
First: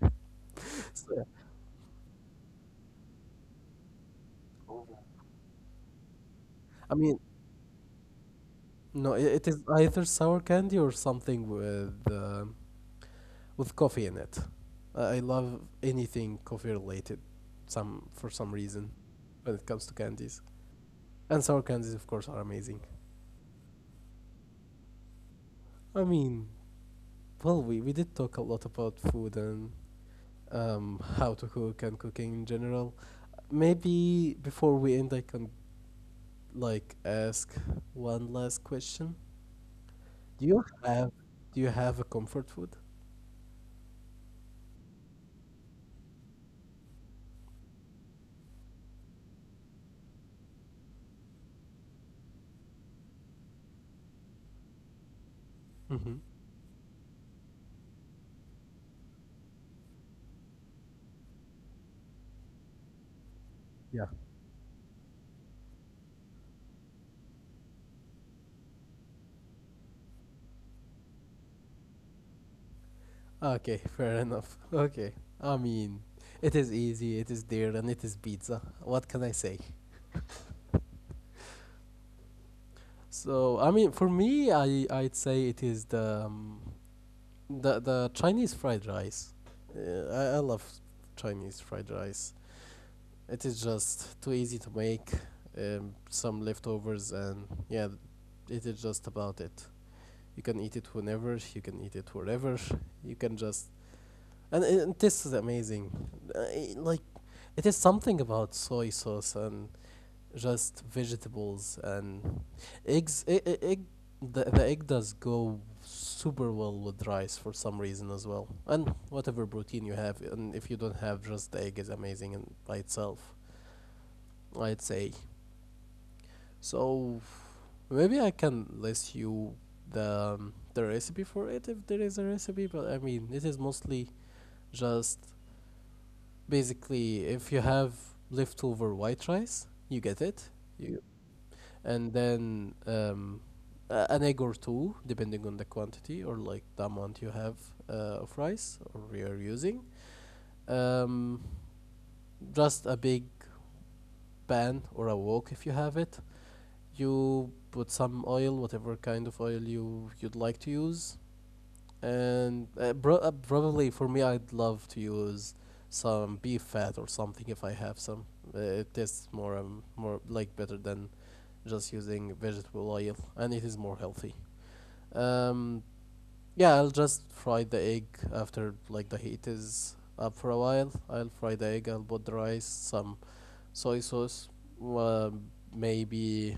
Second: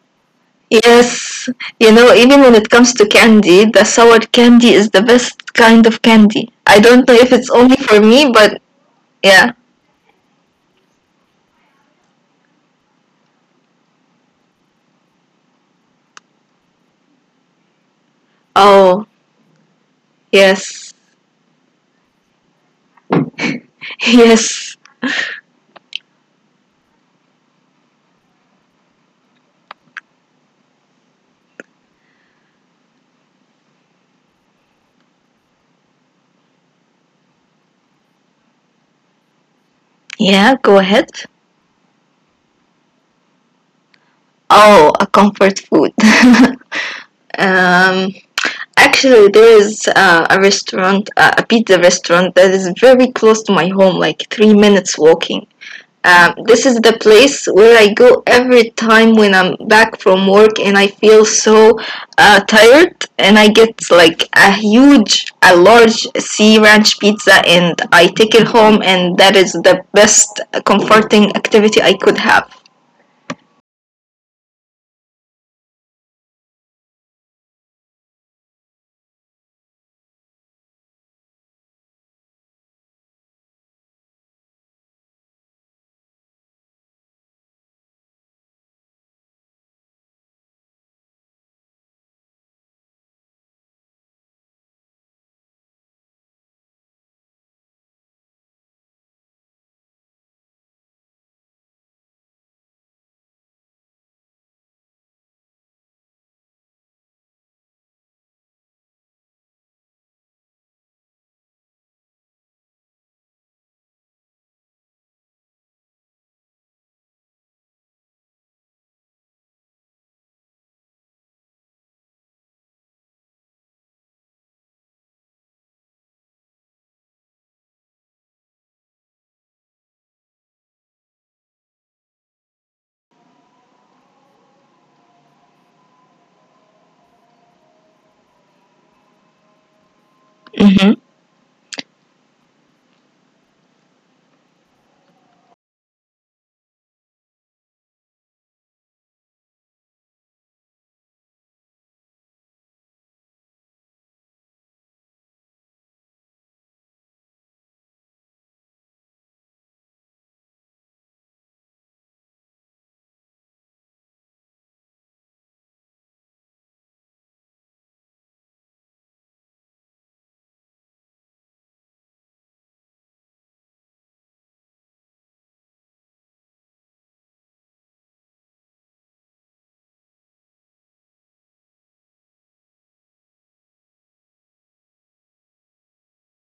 [SPEAKER 1] So, yeah.
[SPEAKER 2] Yes, you know, even when it comes to candy, the sour candy is the best kind of candy. I
[SPEAKER 1] I
[SPEAKER 2] don't know
[SPEAKER 1] mean,
[SPEAKER 2] if it's only for me, but
[SPEAKER 1] no, it
[SPEAKER 2] yeah.
[SPEAKER 1] is either sour candy or something with coffee in it. I love anything coffee related, some for some reason,
[SPEAKER 2] Oh,
[SPEAKER 1] when it comes to candies.
[SPEAKER 2] yes,
[SPEAKER 1] And sour candies, of course, are amazing.
[SPEAKER 2] yes,
[SPEAKER 1] I mean, well, we did talk a lot about food and how to cook and cooking in general. Maybe before we end, I can like ask one last question. Do
[SPEAKER 2] yeah.
[SPEAKER 1] you
[SPEAKER 2] Go ahead.
[SPEAKER 1] have do you have a comfort food?
[SPEAKER 2] Oh, a comfort food. um, actually, there is a restaurant, a pizza restaurant that is very close to my home, like 3 minutes walking.
[SPEAKER 1] Mm-hmm.
[SPEAKER 2] This is the place where I go every time when I'm back from work and I feel so tired. And I get
[SPEAKER 1] Yeah.
[SPEAKER 2] like a huge, a large sea ranch pizza and I take it home, and that is the best comforting activity I could have.
[SPEAKER 1] Okay, fair enough. Okay. I mean, it is easy, it is there, and it is pizza. What can I say? So, I mean, for me, I I'd say it is the Chinese fried rice. I love Chinese fried rice. It is just too easy to make some leftovers, and yeah, it is just about it. You can eat it whenever, you can eat it wherever, you can just. And this is amazing. Like, it is something about soy sauce and just vegetables and eggs. The egg does go super well with rice for some reason as well. And whatever protein you have, and if you don't have just the egg, is amazing and by itself. I'd say. So maybe I can list you the recipe for it if there is a recipe, but I mean it is mostly just basically if you have leftover white rice, you get it, you
[SPEAKER 2] Mm-hmm.
[SPEAKER 1] and then an egg or two depending on the quantity or like the amount you have of rice or you're using. Um, just a big pan or a wok if you have it. You put some oil, whatever kind of oil you'd like to use. Probably for me, I'd love to use some beef fat or something if I have some. It tastes more like better than just using vegetable oil, and it is more healthy. Um, yeah, I'll just fry the egg after like the heat is up for a while. I'll fry the egg. I'll put the rice, some soy sauce, uh, maybe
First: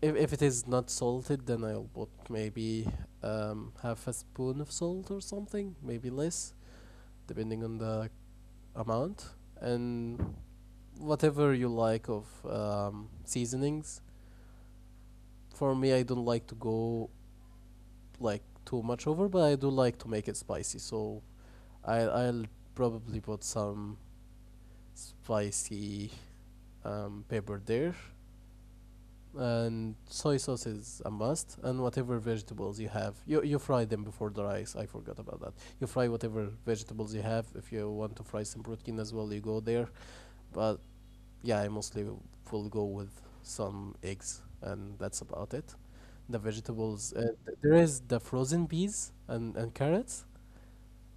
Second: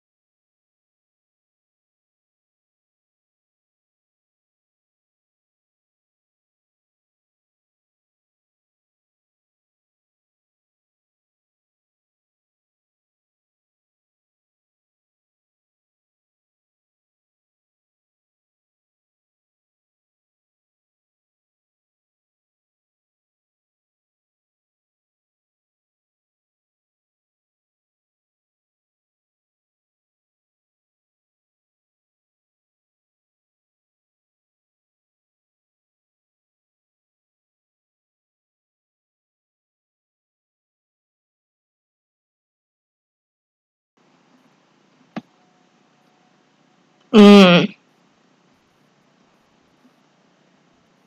[SPEAKER 1] if it is not salted, then I'll put maybe half a spoon of salt or something, maybe less, depending on the amount and whatever you like of seasonings. For me, I don't like to go like too much over, but I do like to make it spicy. So I'll probably put some spicy pepper there, and soy sauce is a must. And whatever vegetables you have, you fry them before the rice. I forgot about that. You fry whatever vegetables you have. If you want to fry some protein as well, you go there. But yeah, I mostly will go with some eggs, and that's about it. The vegetables, there
[SPEAKER 2] Mm.
[SPEAKER 1] is the frozen peas and carrots.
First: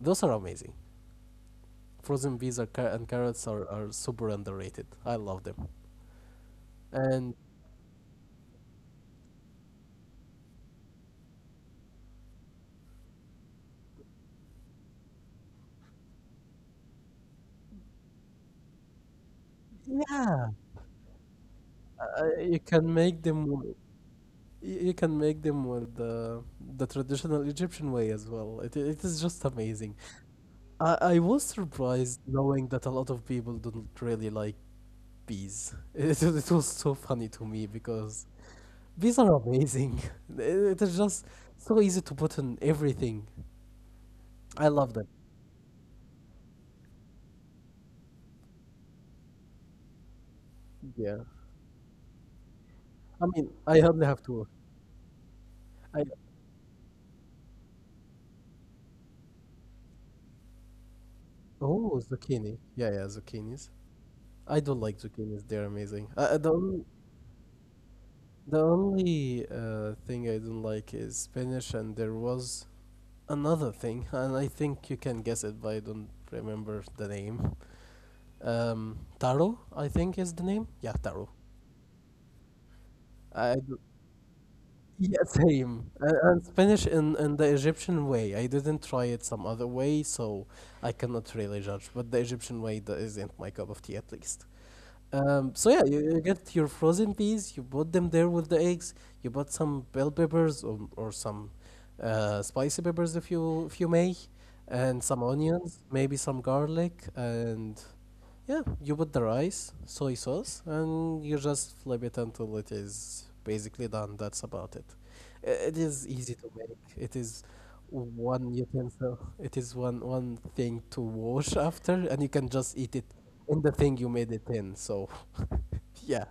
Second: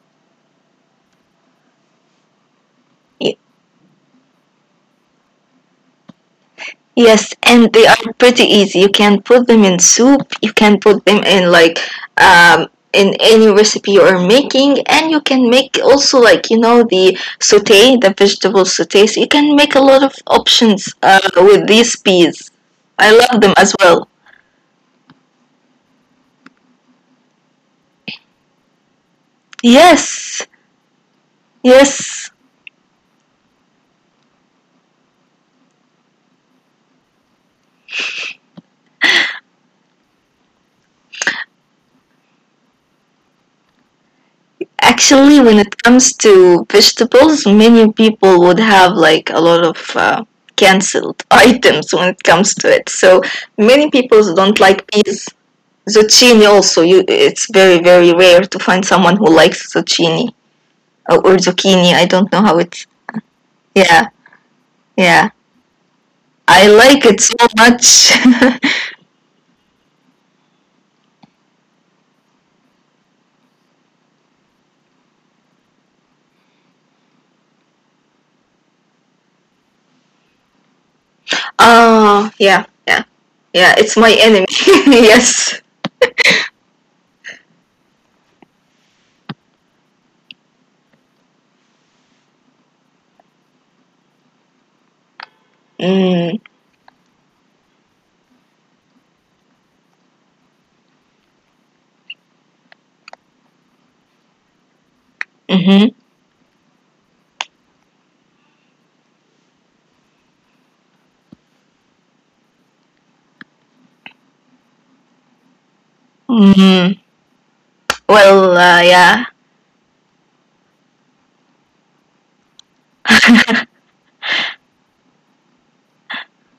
[SPEAKER 1] Those are amazing. Frozen peas and carrots are super underrated. I love them.
[SPEAKER 2] Yes,
[SPEAKER 1] And
[SPEAKER 2] and they are pretty easy. You can put them in soup, you can put them in like um, in any recipe you are making, and you can make also like you know the saute, the vegetable saute. So you can make a lot of
[SPEAKER 1] yeah,
[SPEAKER 2] options with these
[SPEAKER 1] you
[SPEAKER 2] peas.
[SPEAKER 1] can make
[SPEAKER 2] I
[SPEAKER 1] them,
[SPEAKER 2] love them as well.
[SPEAKER 1] you can make them with the traditional Egyptian way as well. It is just amazing.
[SPEAKER 2] Yes,
[SPEAKER 1] I was surprised
[SPEAKER 2] yes.
[SPEAKER 1] knowing that a lot of people don't really like bees. It was so funny to me because bees are amazing. It is just so easy to put in everything. I love them.
[SPEAKER 2] Actually, when it comes to vegetables, many people would have like a lot of canceled
[SPEAKER 1] Yeah.
[SPEAKER 2] items when it comes to it. So
[SPEAKER 1] I mean,
[SPEAKER 2] many
[SPEAKER 1] I only
[SPEAKER 2] people
[SPEAKER 1] have
[SPEAKER 2] don't
[SPEAKER 1] two.
[SPEAKER 2] like peas.
[SPEAKER 1] I.
[SPEAKER 2] Zucchini also, you, it's very very rare to find someone who likes zucchini or zucchini. I
[SPEAKER 1] Oh,
[SPEAKER 2] don't know how
[SPEAKER 1] zucchini.
[SPEAKER 2] it's.
[SPEAKER 1] Yeah, yeah, zucchinis.
[SPEAKER 2] Yeah,
[SPEAKER 1] I don't like
[SPEAKER 2] yeah.
[SPEAKER 1] zucchinis. They're amazing. I
[SPEAKER 2] I like
[SPEAKER 1] don't.
[SPEAKER 2] it so much.
[SPEAKER 1] The only thing I don't like is Spanish, and there was another thing, and I think you can guess it, but I don't remember the name. Taro, I think is the name. Yeah, taro.
[SPEAKER 2] Oh, yeah, yeah, yeah.
[SPEAKER 1] I
[SPEAKER 2] It's
[SPEAKER 1] d-
[SPEAKER 2] my enemy.
[SPEAKER 1] yeah,
[SPEAKER 2] Yes.
[SPEAKER 1] same. And Spanish in the Egyptian way. I didn't try it some other way, so I cannot really judge. But the Egyptian way, that isn't my cup of tea, at least. So yeah, you,
[SPEAKER 2] Mm,
[SPEAKER 1] you get your frozen peas, you put them there with the eggs, you put some bell peppers or some spicy peppers if you may, and some
[SPEAKER 2] mm-hmm.
[SPEAKER 1] onions, maybe some garlic, and yeah, you put the rice, soy sauce, and you just flip it until it is basically done. That's about it. I- It is easy to
[SPEAKER 2] Mm-hmm.
[SPEAKER 1] make. It is
[SPEAKER 2] Well,
[SPEAKER 1] one
[SPEAKER 2] yeah.
[SPEAKER 1] utensil. It is one thing to wash after, and you can just eat it in the thing you made it in. So, yeah,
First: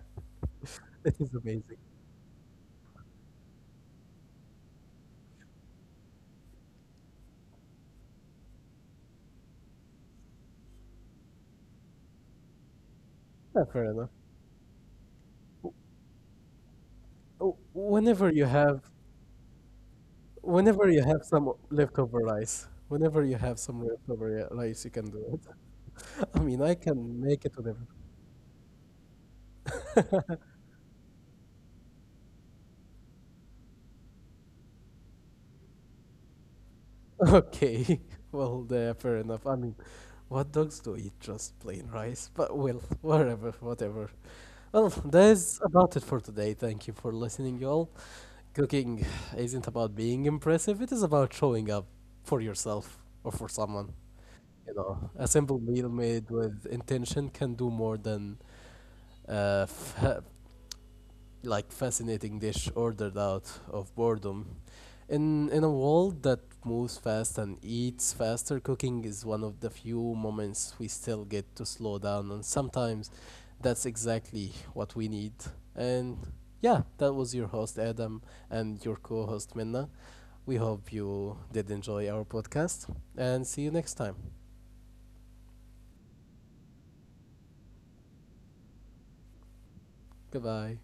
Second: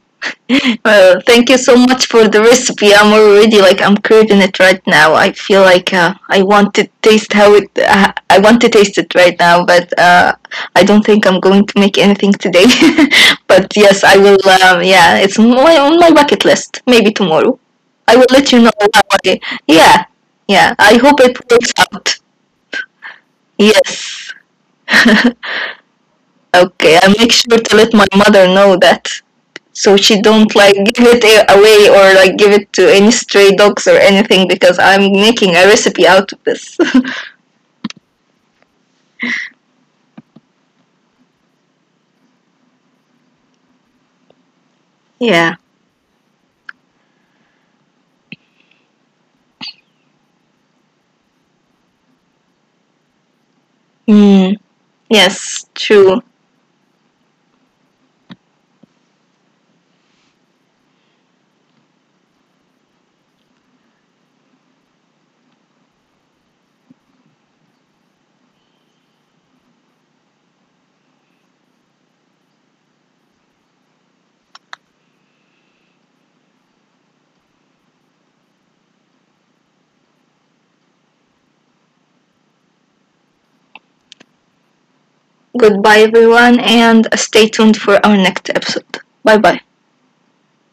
[SPEAKER 1] it
[SPEAKER 2] Well,
[SPEAKER 1] is
[SPEAKER 2] thank you so
[SPEAKER 1] amazing.
[SPEAKER 2] much for the recipe. I'm already like I'm craving it right now. I feel like I want to taste how it. I want to taste it right now, but I don't think I'm going to make anything today.
[SPEAKER 1] Yeah,
[SPEAKER 2] But
[SPEAKER 1] fair
[SPEAKER 2] yes,
[SPEAKER 1] enough.
[SPEAKER 2] I will. Yeah, it's my, on my bucket list. Maybe
[SPEAKER 1] Oh,
[SPEAKER 2] tomorrow. I
[SPEAKER 1] Whenever
[SPEAKER 2] will
[SPEAKER 1] you
[SPEAKER 2] let you know.
[SPEAKER 1] have
[SPEAKER 2] How I, yeah, yeah.
[SPEAKER 1] Whenever
[SPEAKER 2] I
[SPEAKER 1] you
[SPEAKER 2] hope
[SPEAKER 1] have
[SPEAKER 2] it
[SPEAKER 1] some
[SPEAKER 2] works
[SPEAKER 1] leftover
[SPEAKER 2] out.
[SPEAKER 1] rice, whenever you have some leftover
[SPEAKER 2] Yes.
[SPEAKER 1] ri- rice, you can do it. I mean, I
[SPEAKER 2] Okay, I'll
[SPEAKER 1] can
[SPEAKER 2] make
[SPEAKER 1] make
[SPEAKER 2] sure
[SPEAKER 1] it
[SPEAKER 2] to
[SPEAKER 1] whenever.
[SPEAKER 2] let my mother know that. So she don't like give it away or like give it to any stray dogs or anything because I'm making a recipe out of this.
[SPEAKER 1] Okay, well, there, fair enough. I mean, what dogs do eat just plain rice? But well, whatever, whatever. Well, that
[SPEAKER 2] Yeah.
[SPEAKER 1] is about it for today. Thank you for listening, y'all. Cooking isn't about being impressive, it is about showing up for yourself or for someone.
[SPEAKER 2] Mm,
[SPEAKER 1] You know, a simple
[SPEAKER 2] yes,
[SPEAKER 1] meal
[SPEAKER 2] true.
[SPEAKER 1] made with intention can do more than uh, fa- like fascinating dish ordered out of boredom. In a world that moves fast and eats faster, cooking is one of the few moments we still get to slow down, and sometimes that's exactly what we need. And yeah, that was your host Adam and your co-host Minna. We hope you did enjoy our podcast, and see you next time.
[SPEAKER 2] Goodbye, everyone, and stay tuned for our next episode. Bye bye.
[SPEAKER 1] Goodbye.